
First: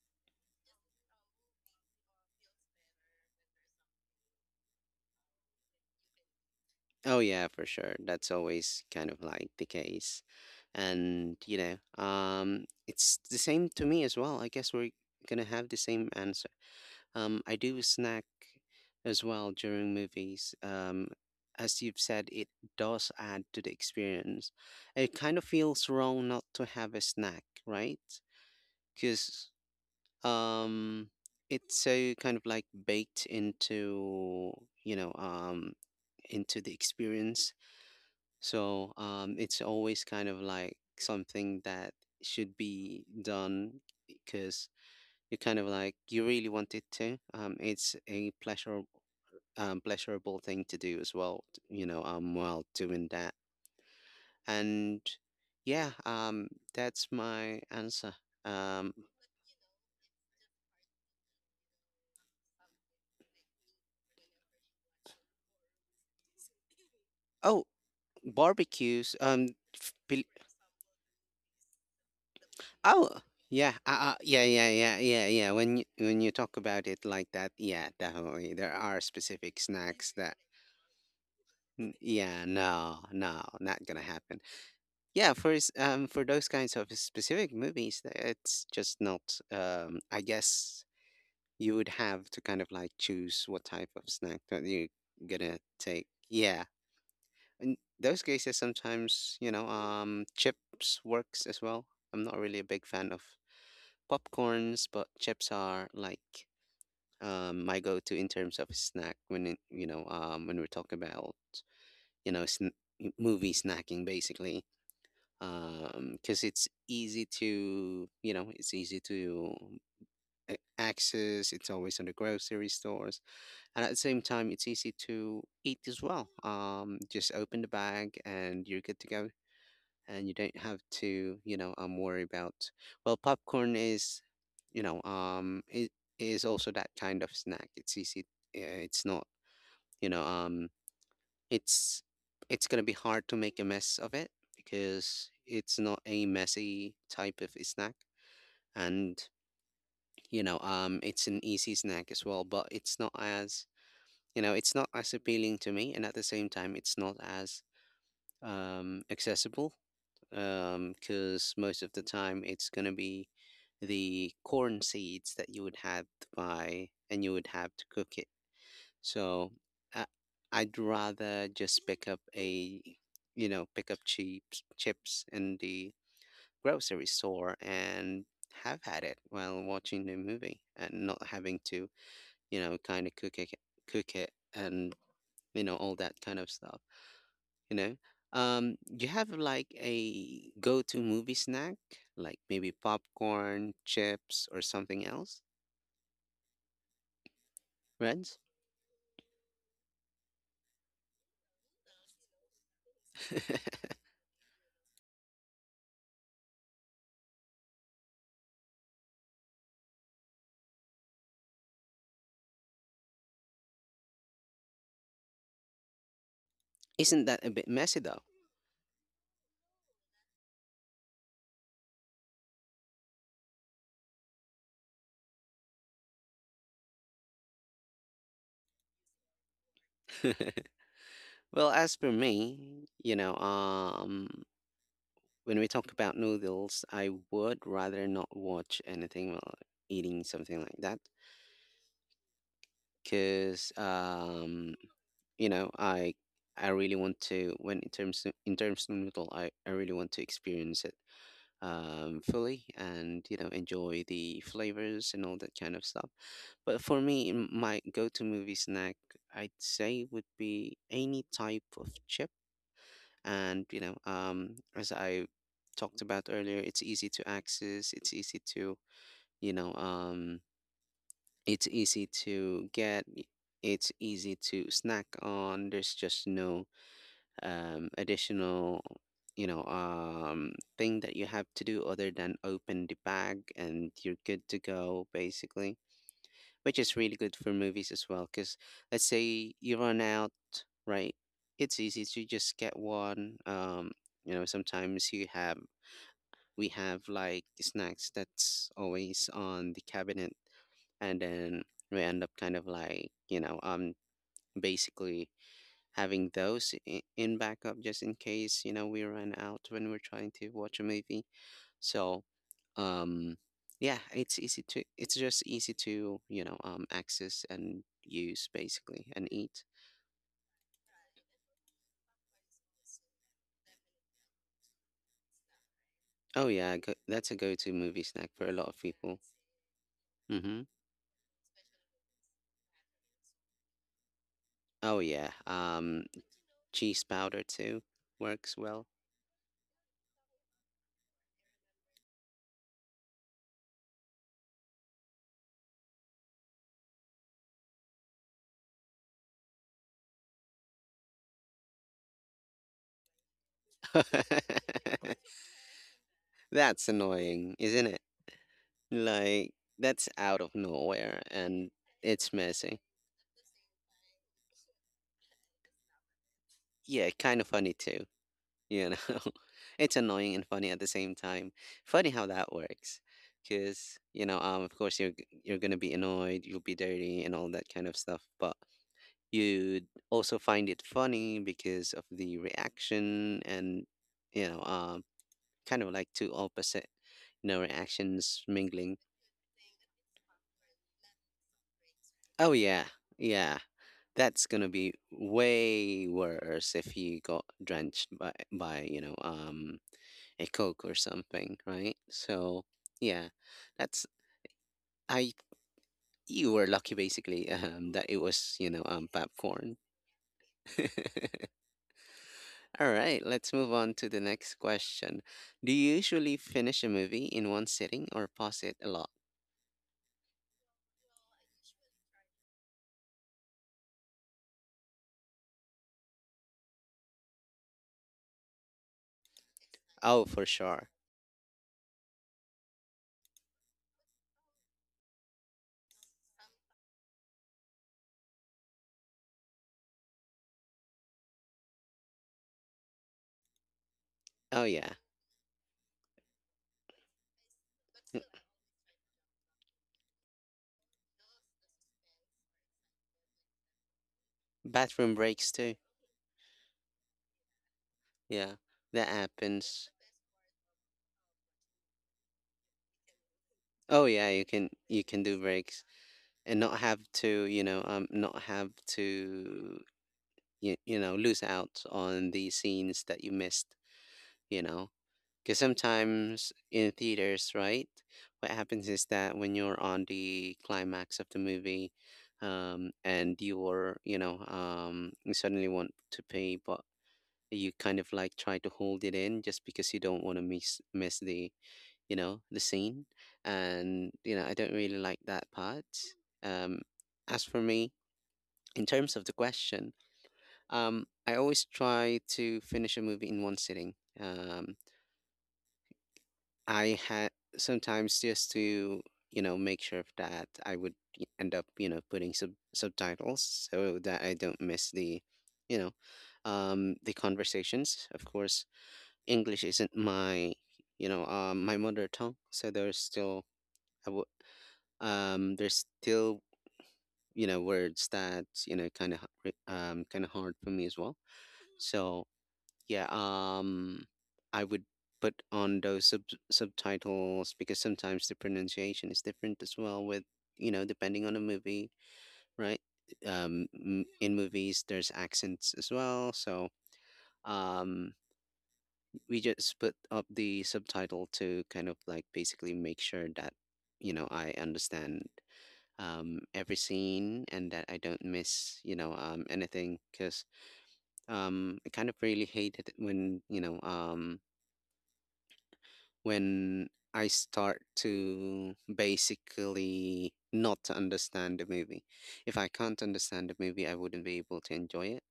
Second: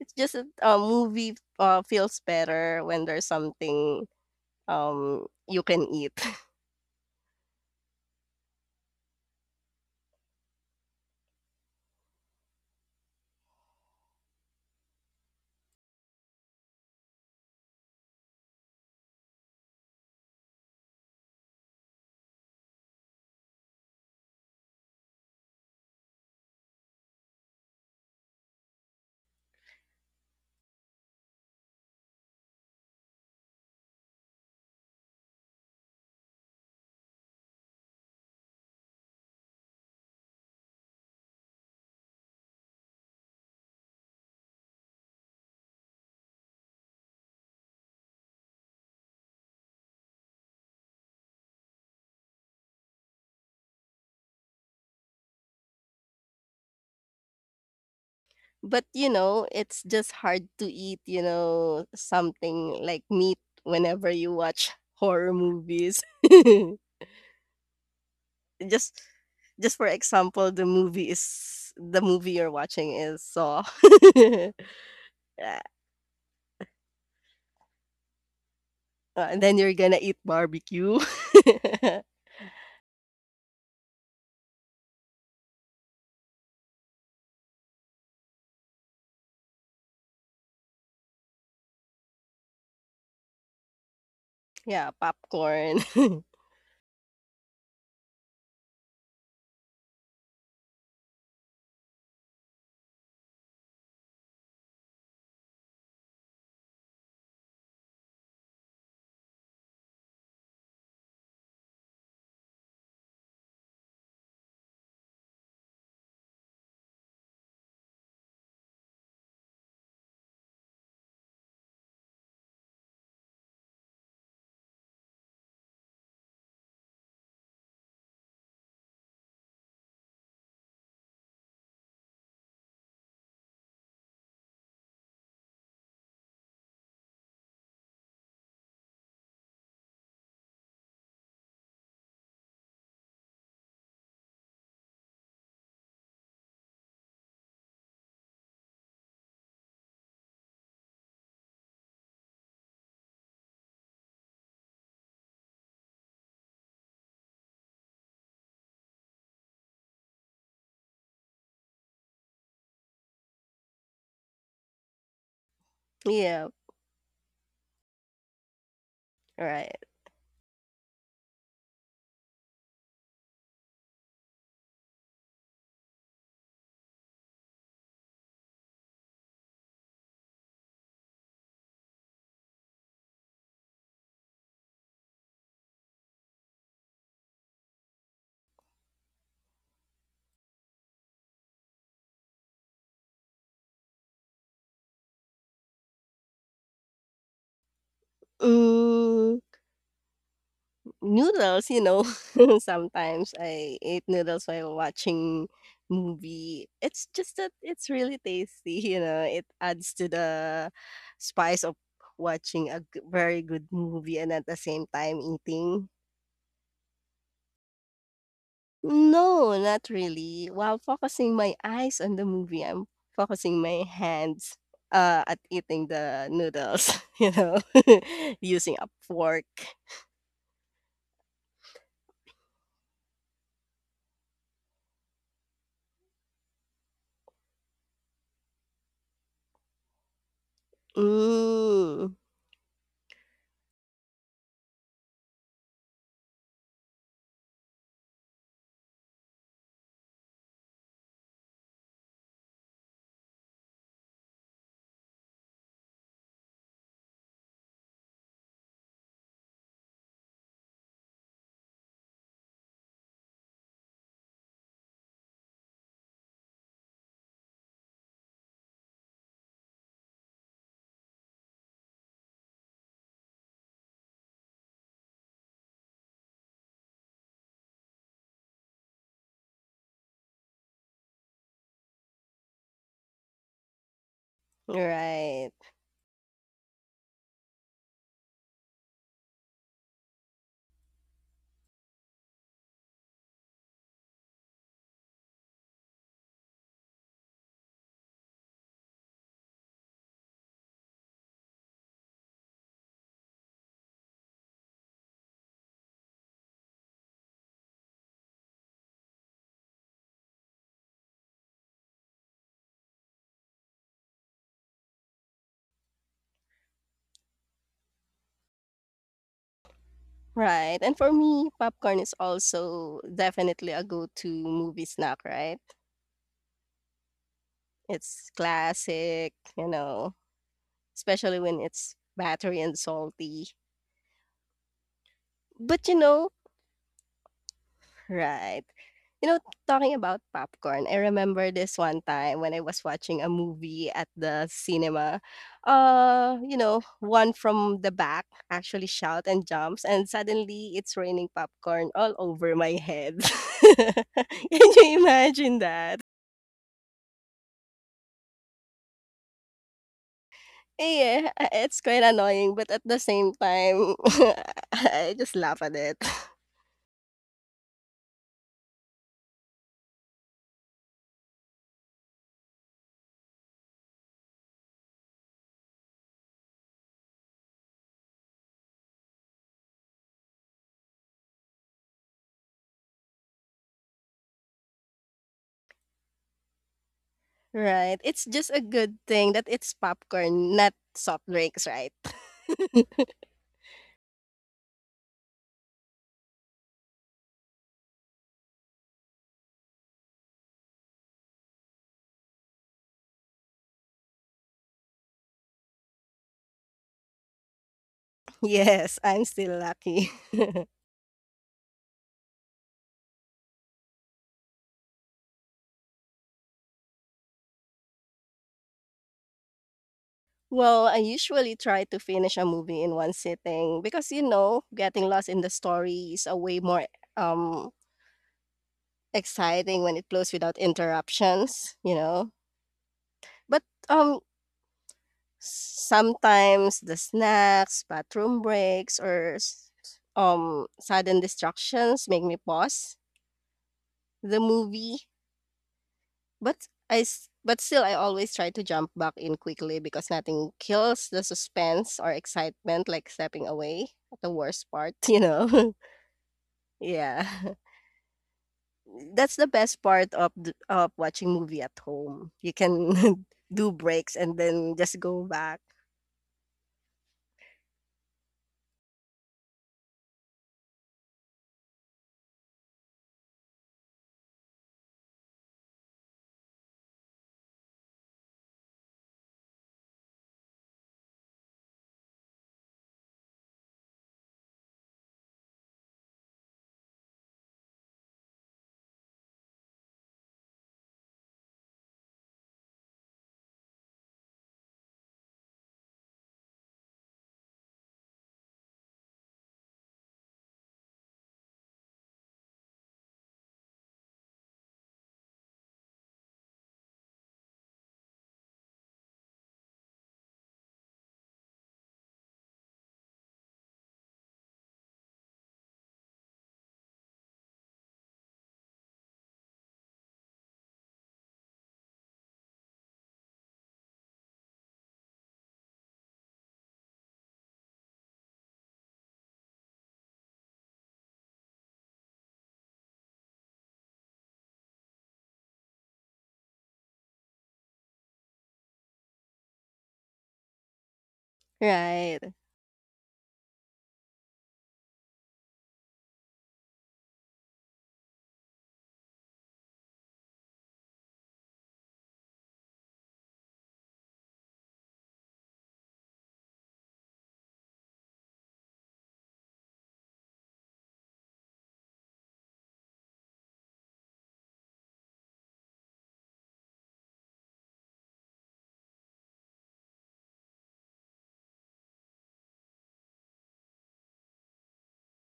it's just that a movie feels better when there's something you can eat. <laughs> Oh yeah, for sure. That's always kind of like the case. And, it's the same to me as well. I guess we're gonna have the same answer. I do snack as well during movies. As you've said, it does add to the experience. It kind of feels wrong not to have a snack, right? Because, um it's so kind of like baked into, you know um into the experience, so, it's always kind of like something that should be done because you kind of like you really want it to. It's a pleasurable thing to do as well. You know, while doing that, and yeah, that's my answer. But Um, you know, it's just hard to eat, you know, something like meat whenever you watch horror movies. oh, <laughs> just barbecues. Just for f- bel- example, the movie you're watching Oh, is Saw. yeah, <laughs> yeah, yeah, yeah, yeah, yeah. Yeah, When you talk about it like that, yeah, definitely there are and then specific you're gonna snacks eat that... barbecue. <laughs> Yeah, no, no, not gonna happen. Yeah, for those kinds of specific movies, it's just not. I guess you would have to kind of like choose what type of snack that you're Yeah, gonna popcorn. take. <laughs> Yeah, in those cases, sometimes, chips works as well. I'm not really a big fan of popcorns, but chips are like my go-to in terms of snack, when we're talking about, you know sn- movie snacking basically, because it's easy to... it's easy to access. It's always on the grocery stores, and at the same time it's easy to eat as well. Just open the bag and you're good to go, and you don't have to, worry about. Well, popcorn is, it is also that kind of snack. It's easy. uh, It's not, you know, um, it's it's gonna be hard to make a mess of it because it's not a messy type of snack, and, it's an easy snack as well. But it's not as, it's not as appealing to me, and at the same time, it's not as accessible, because most of the time it's gonna be the corn seeds that you would have to Yeah, buy and you would have to cook it. So right. I, I'd rather just pick up a, pick up chips in the grocery store, and have had it while watching the movie and not having to, kind of cook it and, all that kind of stuff. you know, do you have like a go-to movie snack, like maybe popcorn, chips, or something else, Renz? Ooh, noodles, you know, <laughs> sometimes <laughs> I eat noodles while watching movie. It's just that it's really tasty, you know. It adds to the spice of watching a very good movie and at the same time eating. Isn't that a bit messy though? No, not really. While focusing my eyes on the movie, I'm focusing my hands at eating the noodles, <laughs> you know, <laughs> using a fork. <laughs> Well, as for me, you know, um, when we talk about noodles, I would rather not watch anything while eating something like that, Mm, because, you know, I I really want to when in terms of noodle, I really want to experience it. Fully, and enjoy the flavors and all that kind of stuff. But for me, my go-to movie snack, I'd say, would be any type of chip. And, as I talked about earlier, it's easy to access. It's easy to... you know, um, it's easy to get. It's easy to snack on. There's just no additional, you know um, thing that you have to do other than open the bag and you're good to go, right, basically, which is really good for movies as well because let's say you run out, right? It's easy to just get one. Sometimes you have we have like snacks that's always on the cabinet, and then we end up kind of like, basically having those, in backup just in case, we run out when we're trying to watch a movie. So, um yeah, it's just easy to, access and use basically, and eat. right. And for me, popcorn is also definitely a go to movie snack, right? Oh yeah, that's a go-to movie It's snack for a lot of people. classic, you know, Mm-hmm. especially when it's battery and salty. Oh yeah. But you know, cheese powder too works right. well. You know, talking about popcorn, I remember this one time when I was watching a movie at the cinema. You know, one from the back actually shout and jumps, and suddenly it's raining popcorn all over my head. <laughs> Can <laughs> you imagine that? That's annoying, isn't it? Like, that's out of nowhere, Yeah, and it's quite it's annoying, but messy. at the same time, <laughs> I just laugh at it. <laughs> Yeah, kind of funny too, you know? <laughs> It's annoying and funny at the same time. Funny how that works, because, of course you're gonna be annoyed, you'll be dirty and all that kind of stuff, but you'd also find it funny because of the reaction, and, you know, um, kind of like two opposite, Right. It's reactions just a good mingling. thing that it's popcorn, not soft drinks, right? Oh yeah, <laughs> yeah. That's gonna be way worse if you got drenched by... by a coke or something, right? So yeah, that's I. You were lucky, basically, <laughs> that it was, Yes, I'm still popcorn. lucky. <laughs> <laughs> All right, let's move on to the next question. Do you usually finish a movie in one sitting or pause it a lot? Well, I usually try to finish a movie in one sitting because you know, getting lost in the story is a way more um exciting when it Oh, flows for without sure. interruptions, you know. But um sometimes the snacks, bathroom breaks or sudden distractions make me pause the Oh yeah. movie. But still I Mm, always try to jump back in quickly because nothing kills the suspense or excitement like stepping away at the worst part, <laughs> bathroom you breaks know? too. <laughs> Yeah. Yeah, that That's the best happens. part of of watching movie at home. You can <laughs> do Oh breaks yeah, and you can then just you can go do back. breaks, and not have to, not have to, lose out on the scenes that you missed, you know because sometimes in theaters, right, what happens is that when you're on the climax of the movie, and you're... you suddenly want to pay, but you kind of like try to hold it in just because you don't want to miss the, the scene. And, I don't really like that part. um as for me, in terms of the question, I always try to finish a movie in one sitting. Um, I had sometimes just to, make sure of that I would end up, putting subtitles so that I don't miss you know, the conversations. Of course, English isn't my mother tongue, so there's still I w there's still, words that, kind of hard for me as well. So. Yeah, I would put on those subtitles because sometimes the pronunciation is different as well with, depending on the movie, Right. right? In movies, there's accents as well, so um, we just put up the subtitle to kind of like basically make sure that, I understand every scene and that I don't miss, anything because I kind of really hate it when I start to basically not understand the movie. If I can't understand the movie, I wouldn't be able to enjoy it.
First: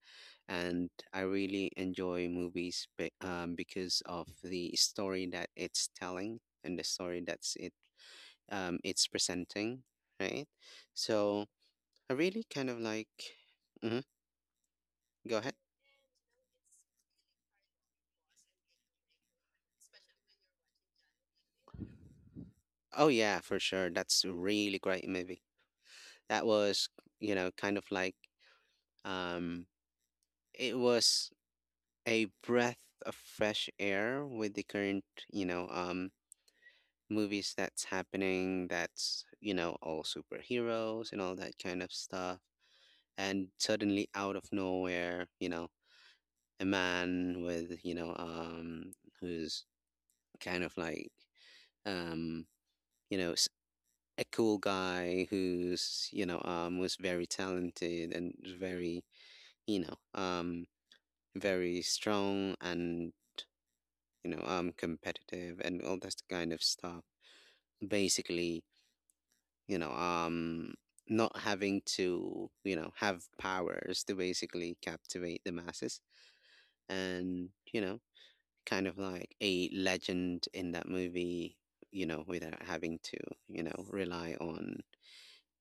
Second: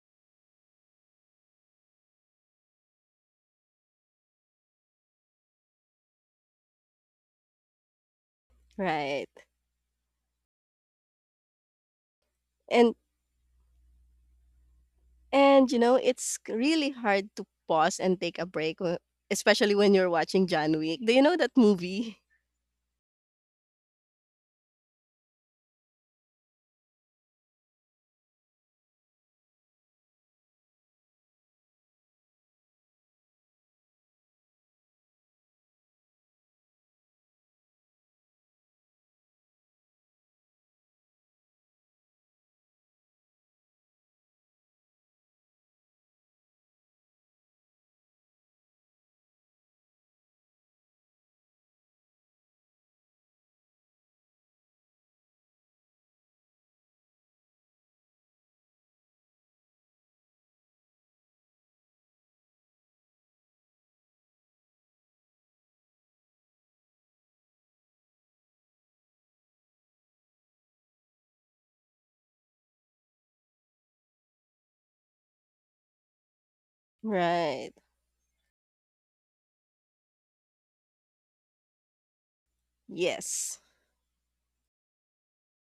And I really enjoy movies because of the story that it's telling and the story that's it it's Right. presenting, right? So I really kind of And like. hmm Go ahead. and you know, really hard to pause and take a break, especially when you're watching John Wick. Do you know that movie? Oh yeah, for sure. That's a really great movie. That was, kind of like. Um, it was a breath of fresh air with the current, you know, um, movies that's happening, that's, all superheroes and all that kind of stuff. And suddenly, out of nowhere, a man with, who's kind of like, um, you know, s- a cool guy who's, was very talented and very, you know, um, very strong and competitive and all that kind of stuff. Basically, you know, um, not having to, have powers to basically captivate the masses. <laughs> And, Right. Kind of like a legend in that movie, without having to, Yes. Rely on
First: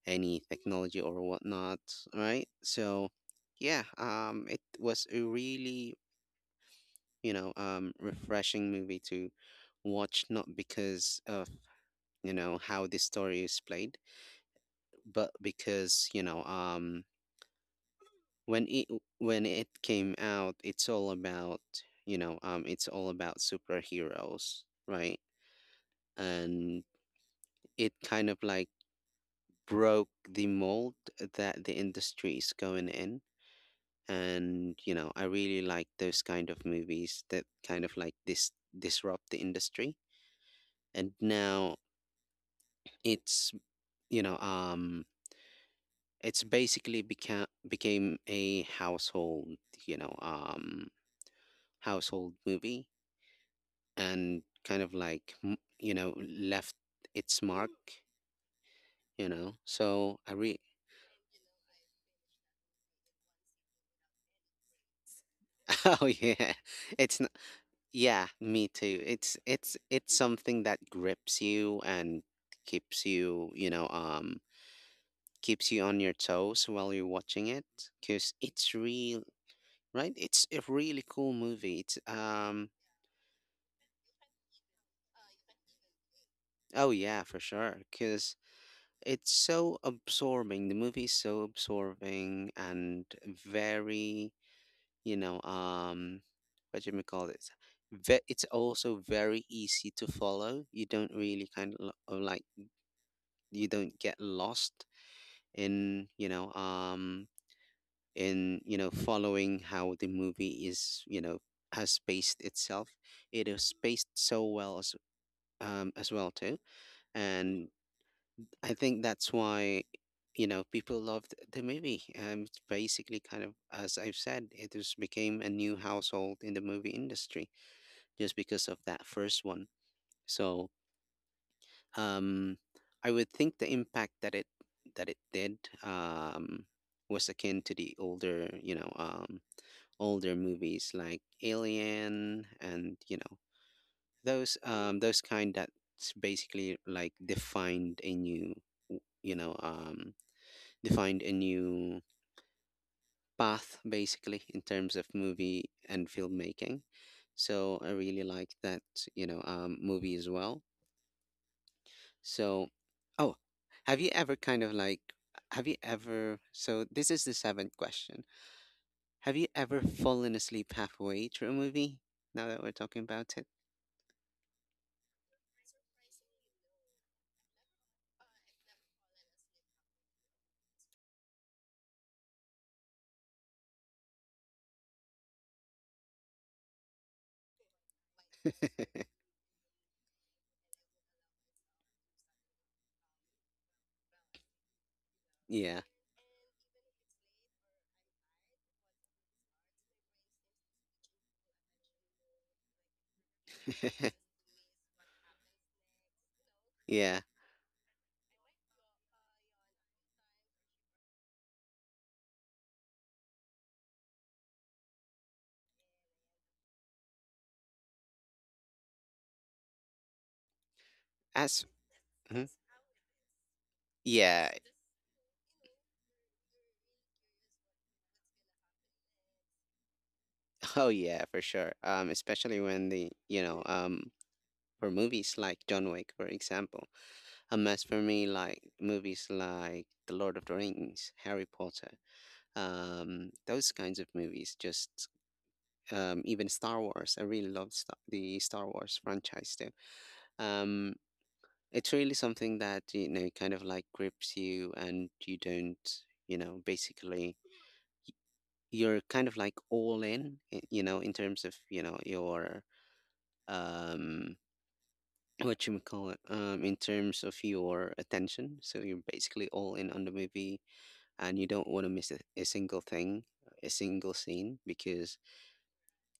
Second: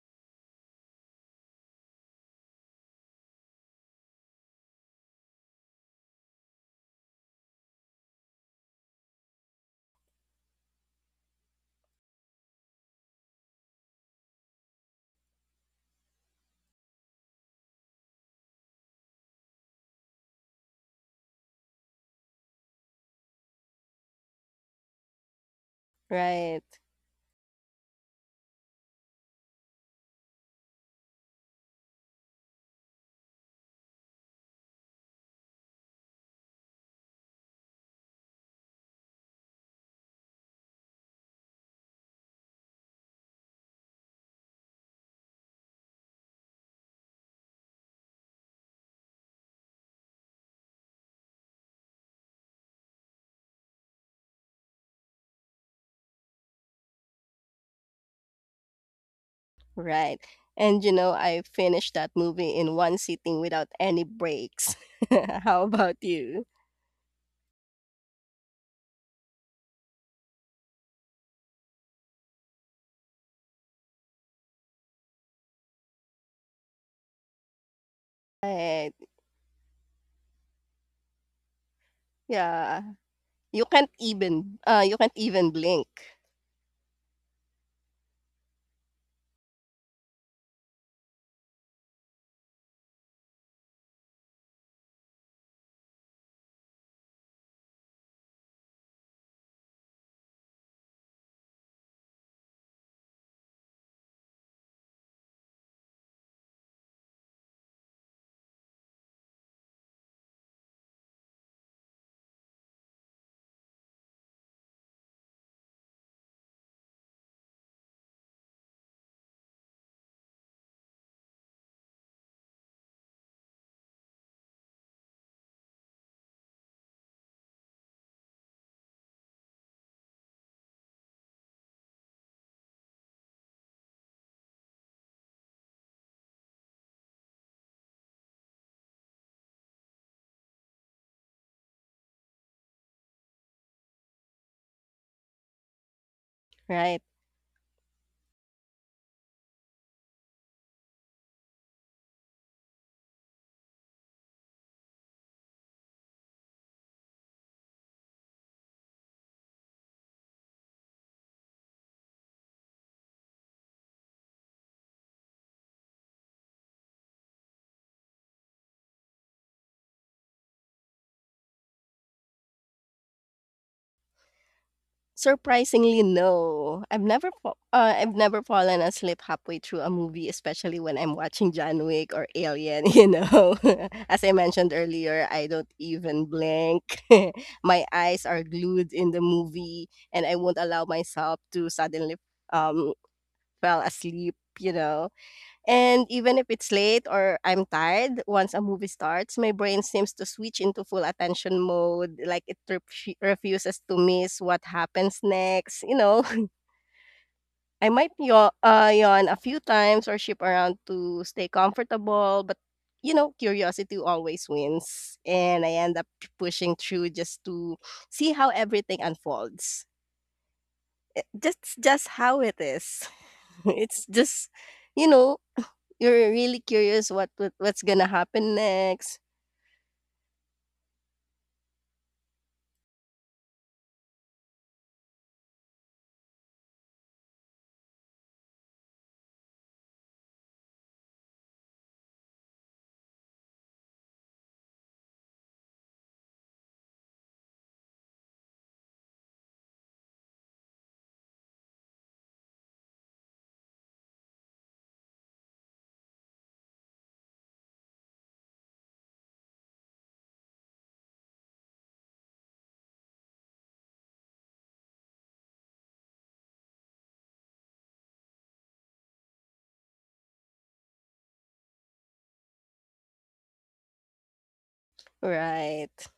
any technology or whatnot, right? So, yeah, it was a really, refreshing movie to watch, not because of how this story is played, but because when it when it came out, it's all about it's all about superheroes, right. Right. And it kind of like broke the mold that the industry is going in, and I really like those kind of movies that kind of like this disrupt the industry. And now it's you know It's basically became a you know, um, household movie, and kind of like left its mark, you know. So Right. I re And you know, I finished that movie in one sitting without any breaks. <laughs> How about <laughs> Oh you? yeah, it's not, yeah, me too. It's something that grips you and keeps you, you know, um, keeps you on your toes while you're watching it, because it's Right. real, right? It's a really cool movie. It's um Yeah. You can't even blink, Oh yeah, for sure. Because it's so absorbing. The movie is so absorbing and very, you know, um, what do you call it? It's also very easy to follow. You don't really kind of like you don't get lost in, you know, um, in following how the movie is, has spaced itself. It is spaced so well as well too, and I think that's why, people loved the movie. It's basically, kind of, as I've said, it just became a new household in the movie industry just because of that first one. So, um, I would think the impact that it did was akin to the older, older movies like Alien and those kind that basically right? like defined a new, you know, um, defined a new path basically in terms of movie and filmmaking. So I really like that, movie as well. So, oh, have you ever kind of like, have you ever, so this is the seventh question. Have you ever fallen asleep halfway through a movie? Now that we're talking about it? Surprisingly, no. I've never fallen asleep halfway through a movie, especially when I'm watching John Wick or Alien, <laughs> you know. <laughs> As I mentioned earlier, I don't even blink. <laughs> My eyes are glued in the movie and I won't allow myself to suddenly um fell asleep, you know. Yeah. And even if it's late or I'm tired, once a movie starts, my brain seems to switch into full attention mode. Like it refuses to <laughs> miss what happens next, you know. <laughs> Yeah. I might yawn, yawn a few times or ship around to stay comfortable, but you know, curiosity always wins. And I end up pushing through just to see how everything unfolds. Eh, As, just how mhm. it is. <laughs> It's Yeah, just you know, you're really curious what's gonna happen next. oh yeah, for sure. Especially when the you know for movies like John Wick, for example, a must for me, like movies like The Lord of the Rings, Harry Potter, those kinds of movies. Just even Star Wars. I really love the Star Wars franchise too. Um, it's really something that kind of like grips you, and you don't basically you're kind of like all in, in terms of your um what you call it in terms of your attention, so you're basically all in on the movie, and you don't want to miss a single thing, a single scene, because Right,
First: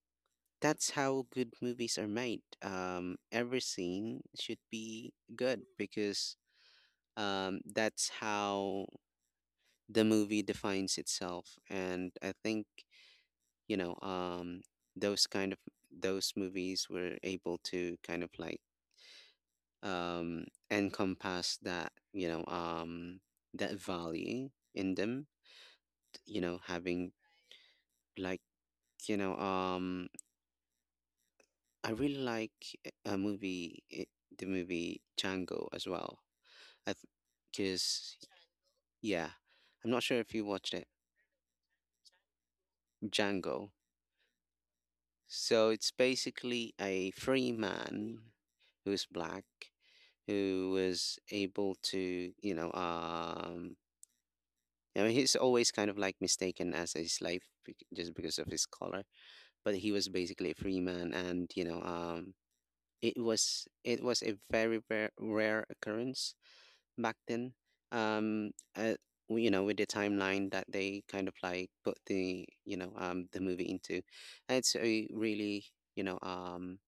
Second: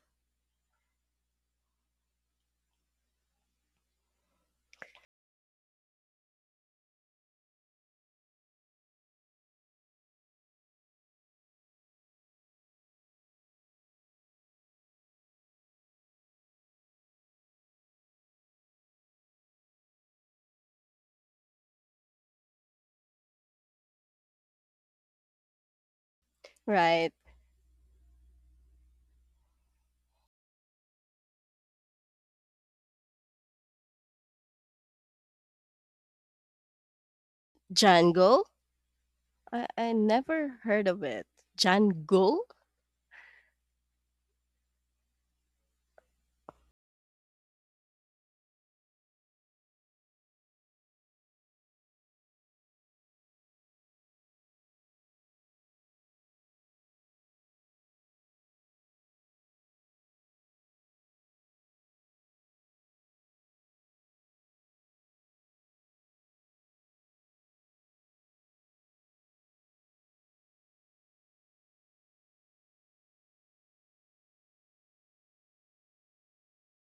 that's how good movies are made. Every scene should be good because that's how the movie defines itself. And I think you know um those kind of those movies were able to kind of like um, encompass that, that value in them. You know, right. having like, you know um, I really like a movie, i- the movie Django as well. I because Jangle? Yeah, I I'm not sure if you never watched heard it. of it. Jangle? Django. So it's basically a free man who's black who was able to I mean, he's always kind of like mistaken as a slave, just because of his color, but he was basically a free man, and it was a very rare, rare occurrence back then. Um, uh, you know, with the timeline that they kind of like put the you know the movie into, it's a you know um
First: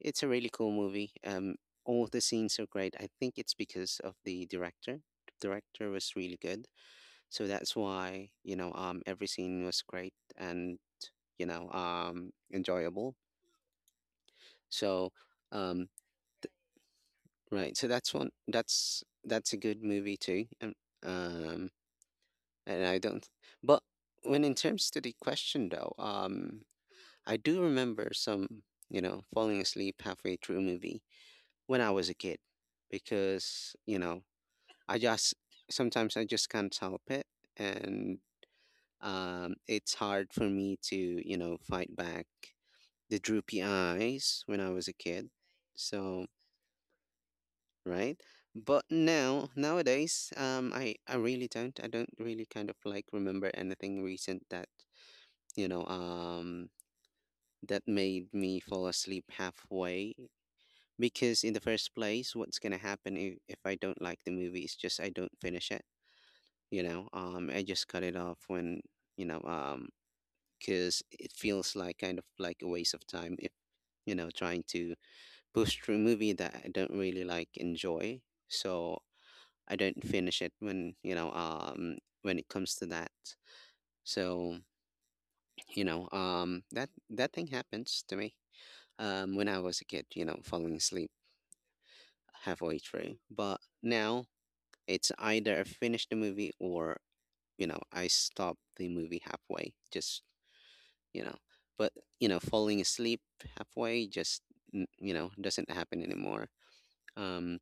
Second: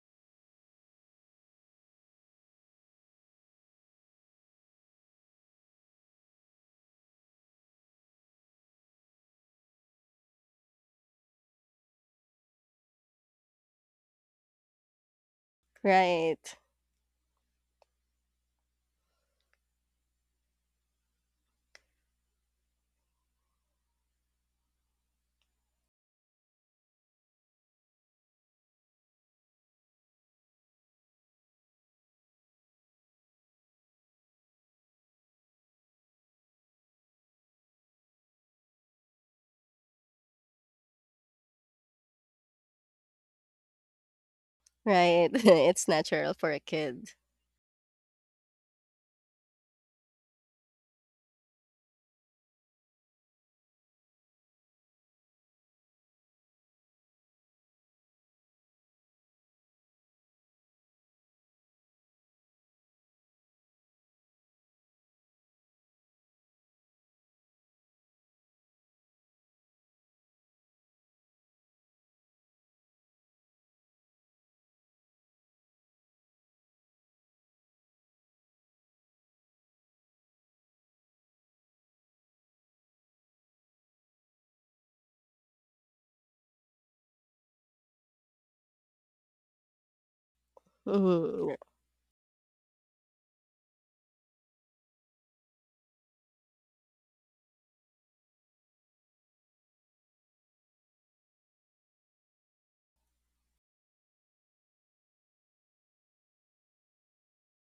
really cool movie. All the scenes are great. I think it's because of the director. The director was really good, so that's why, every scene was great and, enjoyable. So, um, Right, right. So that's one, that's a good movie too. Um, and I don't, but when in terms to the question though, I do remember some, falling asleep halfway through a movie when I was a kid because, I just, sometimes I just can't help it. And It's hard for me to, fight back the droopy eyes when I was a right. kid. <laughs> It's So, natural for a kid. right? But now, nowadays, I really don't. I don't really kind of like remember anything recent that, you know, um, that made me fall asleep halfway. Because in the first place, what's gonna happen if I don't like the movie is just I don't finish it. I just cut it off when, you know, um, because it feels like kind of like a waste of time if trying to push through a movie that I don't really like enjoy. So I don't finish it when you know when it comes to that. So that thing happens to me when I was a kid. You know, falling asleep Mhm. halfway through, but now it's either I finish the movie or I stop the movie halfway, just you know but falling asleep halfway just doesn't happen anymore. um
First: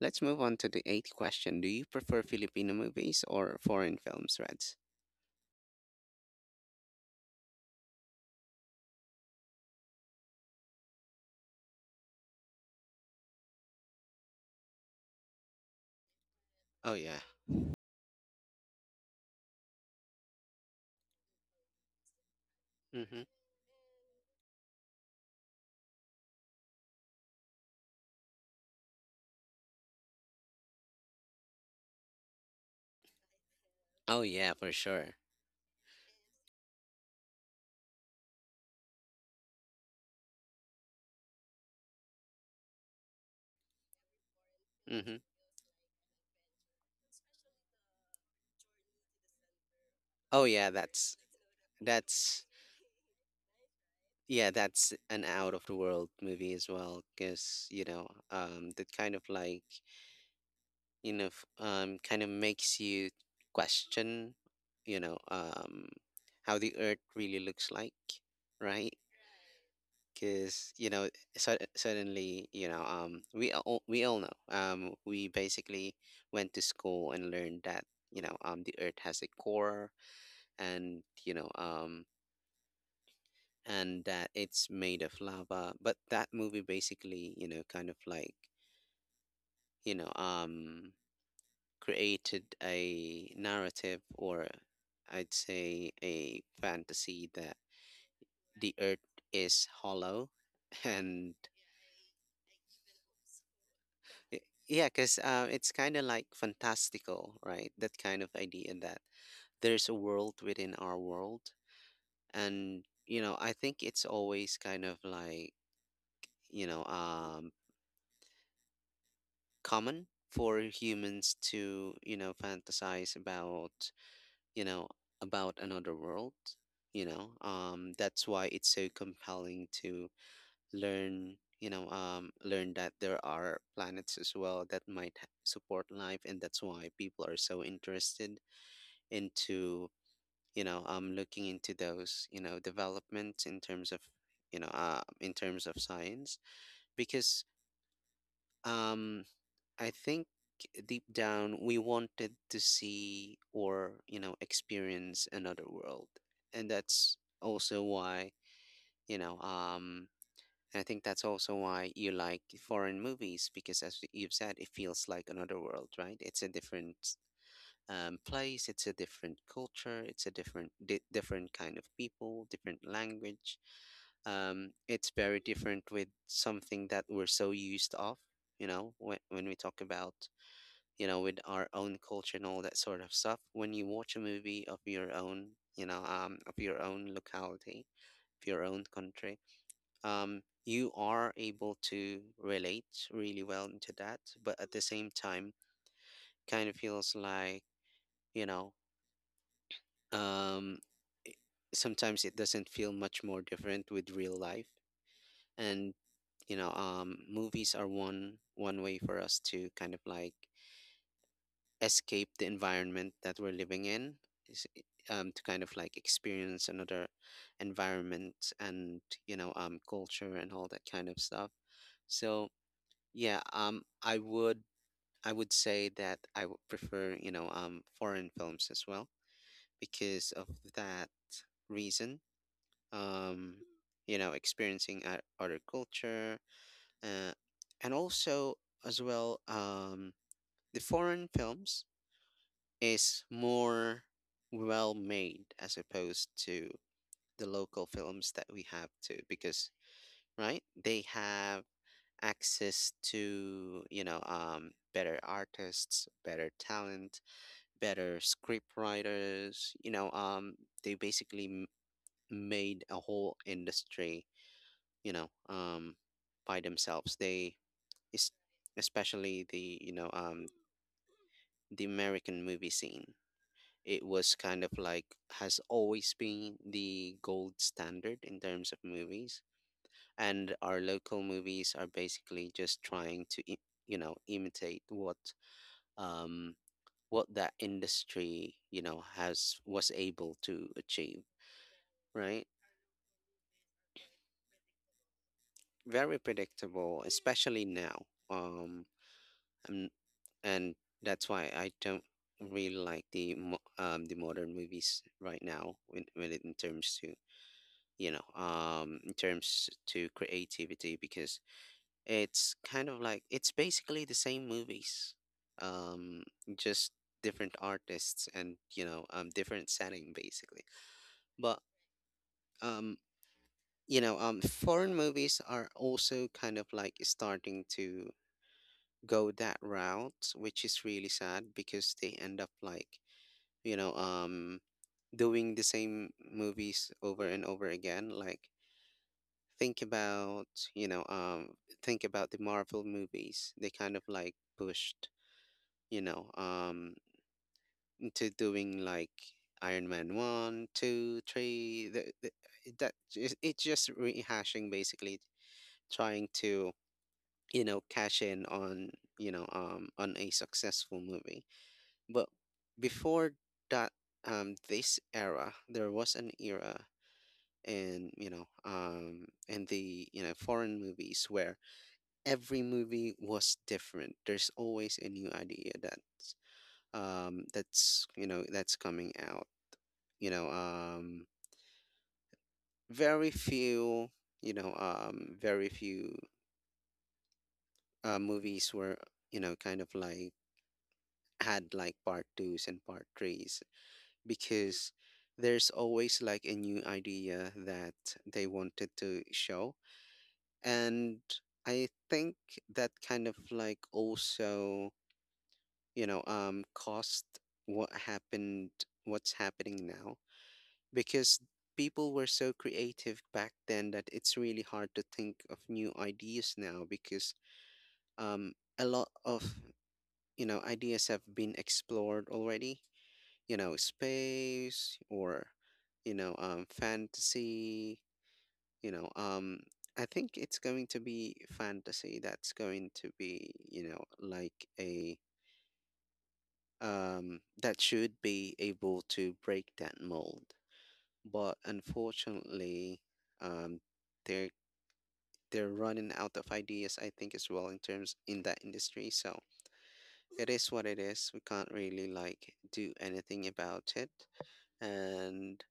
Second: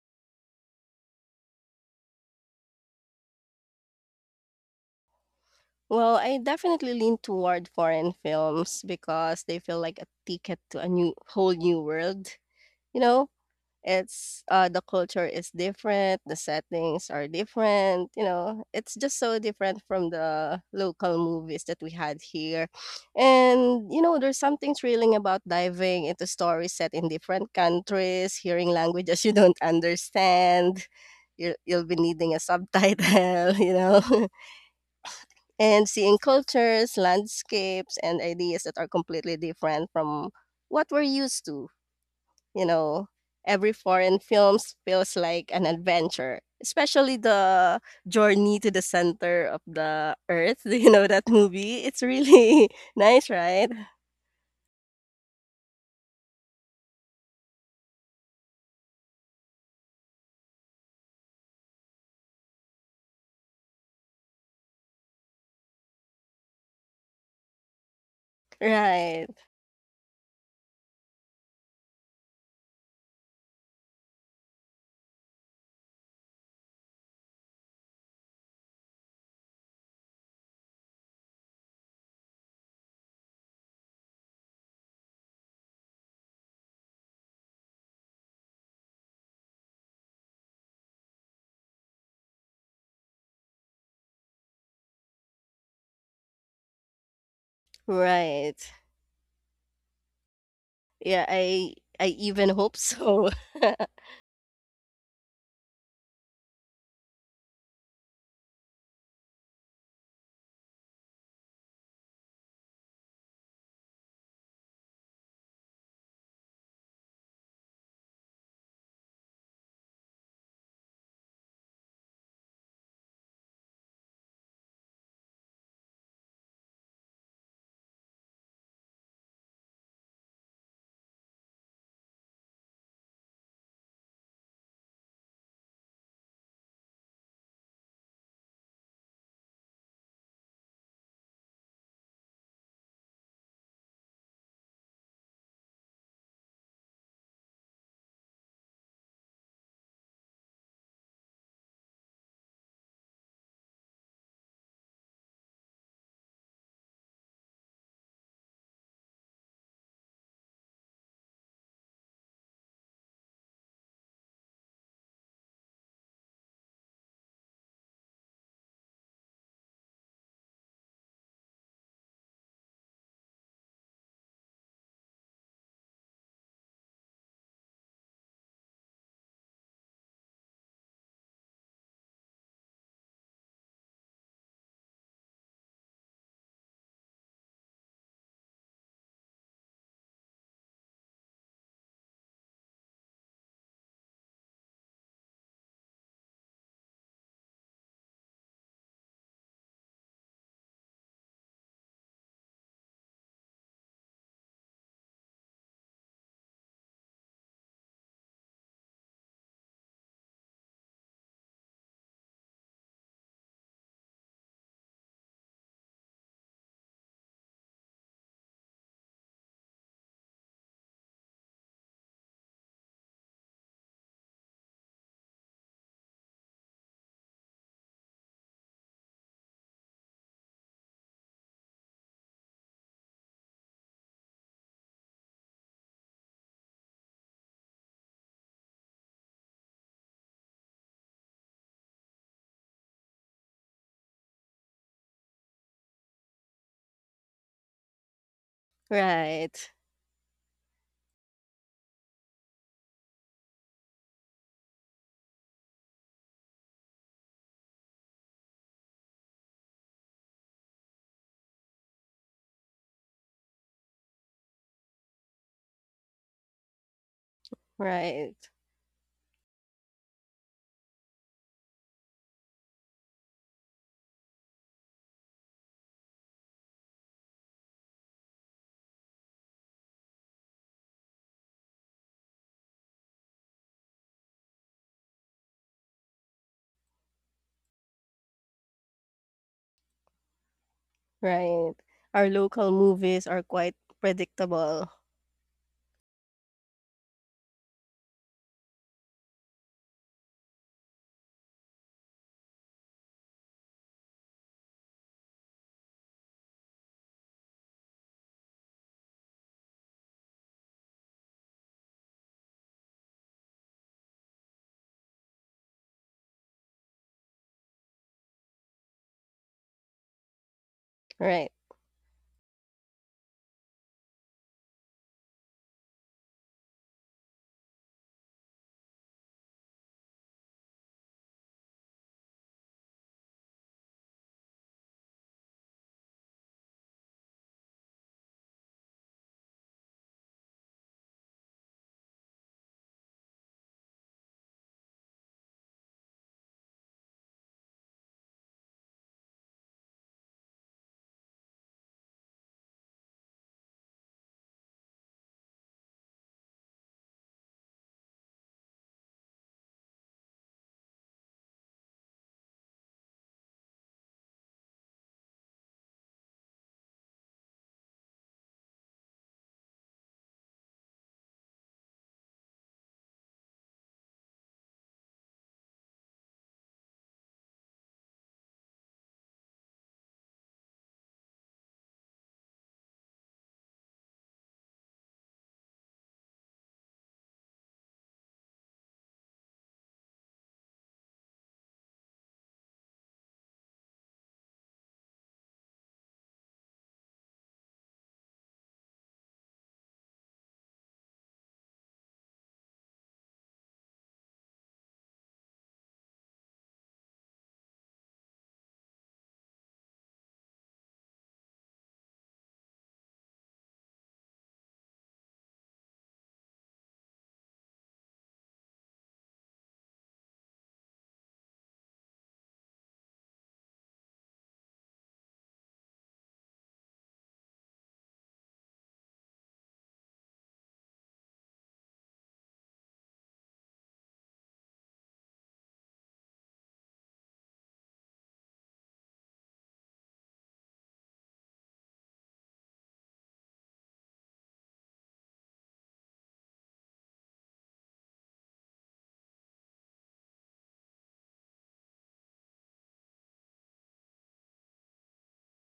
let's move on to the eighth question. Do you prefer Filipino movies or foreign films, reds? Well, I definitely lean toward foreign films because they feel like a ticket to a new whole new world, you know? It's the culture is different, the Oh settings yeah. are different, you know, it's just so different from the local movies that we had here. Mm-hmm. And, you know, there's something thrilling about diving into stories set in different countries, hearing languages <laughs> you don't understand. You'll be needing a subtitle, <laughs> you Oh know, yeah, <laughs> for sure. and seeing cultures, landscapes, and ideas that are completely different from what we're used to. You know, every foreign films feels Mm-hmm. like an adventure, especially the Journey to the Center of the Oh Earth. <laughs> yeah, Do you know that movie? It's that's really <laughs> nice, right? yeah, that's an out of the world movie as well, because that kind of like kind of makes you question, you know, um, how the Earth really looks like, right? Right. Because so, suddenly, we all know, we basically went to school and learned that the Earth has a core, and that it's made of lava. But that movie basically, kind of like, you know, um, created a narrative, or I'd say a fantasy that Right. the earth is hollow. <laughs> Yeah, And I even hope so. <laughs> y- yeah, because it's kind of like fantastical, right? That kind of idea that there's a world within our world. And, I think it's always kind of like, you know, um common for humans to, fantasize you know, about another world. That's why it's so compelling to learn, learn that there are planets as well that might support life, and that's why people are so interested into, looking into those, developments in terms of, you know, in terms of science, because. Um, I think deep down we wanted to see, or, experience another world. And that's also why, you know, I think that's also why you like foreign movies because, as you've said, it feels like another world, right? It's a different place, it's a different culture, it's a different different kind of people, different language. It's very different with something that we're so used of, you know, when we talk about you know, with our own culture and all that sort of stuff. When you watch a movie of your own, you know, of your own locality, of your own country, you are able to relate really well into that. But at the same time, kind of feels like, you know, um, sometimes it doesn't feel much more different with real life. And, movies are one way for us to kind of like escape the environment that we're living in is, eh, to kind of like experience another environment and culture and all that kind of stuff. So yeah, I would, I would say that I would prefer, foreign films as well, because of that reason. um you know, experiencing other culture, uh, and also as well, the foreign films is more well made as opposed to the local films that we have too, Right. because right, they have access to, better artists, better talent, better script writers. They basically made a whole industry, you know um by themselves. They es- Right. especially the, the American movie scene, it was kind of like has always been the gold standard in terms of movies. And our local movies are basically just trying to you know, imitate what, um what that industry, you know, has, was able to achieve. Right. Our Right, local movies are quite predictable. very predictable, especially now. um and, and that's why I don't really like the the modern movies right now, when, it, in terms to, in terms to creativity, because it's kind of like it's basically the same movies, um, just different artists and, you know, different setting basically. Right. But um, you know, foreign movies are also kind of like starting to go that route, which is really sad because they end up like, you know, um, doing the same movies over and over again. Like, think about, you know um think about the Marvel movies. They kind of like pushed, you know um into doing like Iron Man one, two, three. That it's just rehashing, basically trying to, you know, cash in on, on a successful movie. But before that, this era, there was an era in, in the, you know, foreign movies where every movie was different. There's always a new idea that's, that's, you know, that's coming out. You know, um very few, very few movies were, you know, kind of like had like part 2s and part 3s, because there's always like a new idea that they wanted to show. And I think that kind of like also, cost what happened, what's happening now, because people were so creative back then that it's really hard to think of new ideas now, because um, a lot of, you know, ideas have been explored already, you know, space or, you know, fantasy, you know, I think it's going to be fantasy that's going to be, you know, like a, that should be able to break that mold. But unfortunately, um, they're they're running out of ideas, I think, as well in terms in that industry. So it is what it is. We can't really like do anything about it, and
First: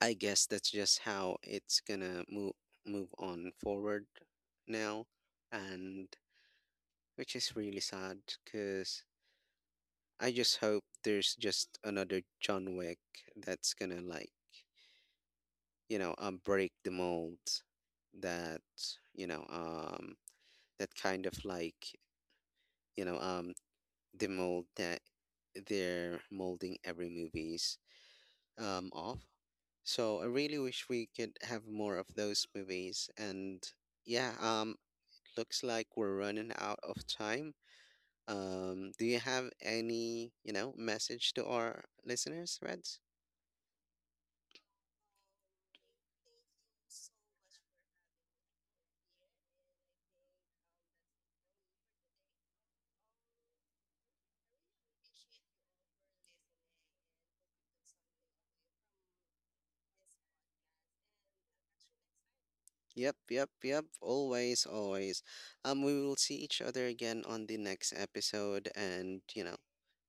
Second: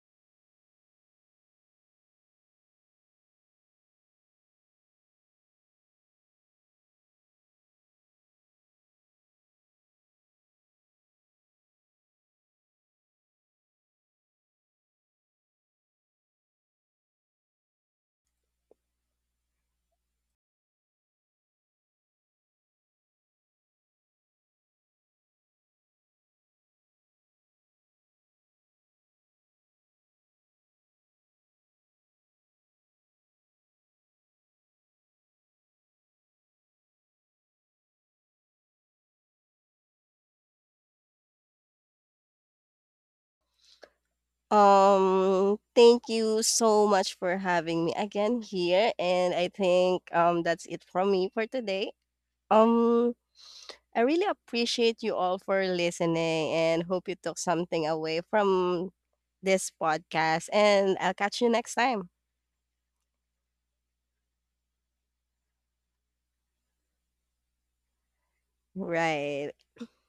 I guess that's just how it's gonna move on forward now, and which is really sad because I just hope there's just another John Wick that's gonna like, break the mold that, you know, um, that kind of like, you know, um, the mold that they're molding every movies off. So I really wish we could have more of those movies. And yeah, looks like we're running out of time. Do you have any, you know, message to our listeners, Reds? Thank you so much for having me again here. And I think that's it from me for today. Um, I really appreciate you all for listening and hope you took something away from this podcast. And I'll catch you next time. Yep, yep, yep. Always, always. We will see each other again on the next episode, and you Right. know,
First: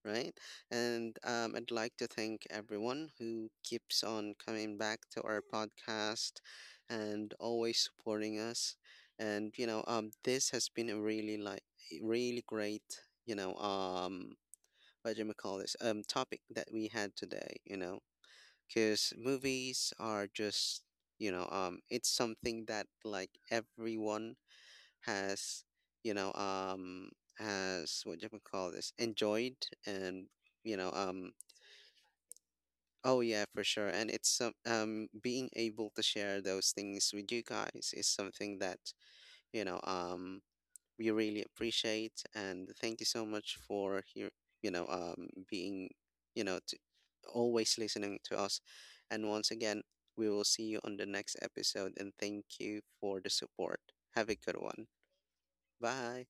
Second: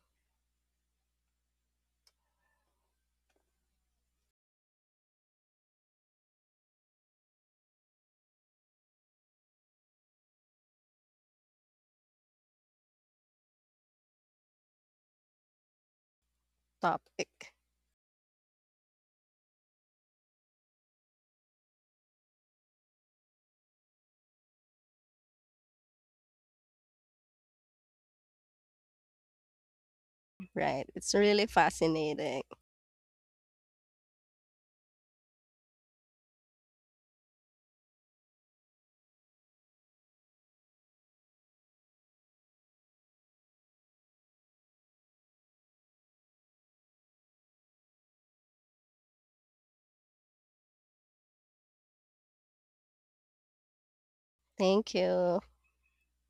right? And I'd like to thank everyone who keeps on coming back to our podcast and always supporting us. And you know, this has been a really like really great, you know, um, what do you call this? Topic that we had Topic. today. You know, because movies are just, it's something that like everyone has, you know um has, what do you call this, enjoyed. And, you Right. know It's um really fascinating. oh yeah, for sure. And it's some, being able to share those things with you guys is something that, you know um we really appreciate. And thank you so much for here, being, you know, to always listening to us. And once again, we will see you on the next episode, and thank you for the support. Have a good one. Thank you. Bye.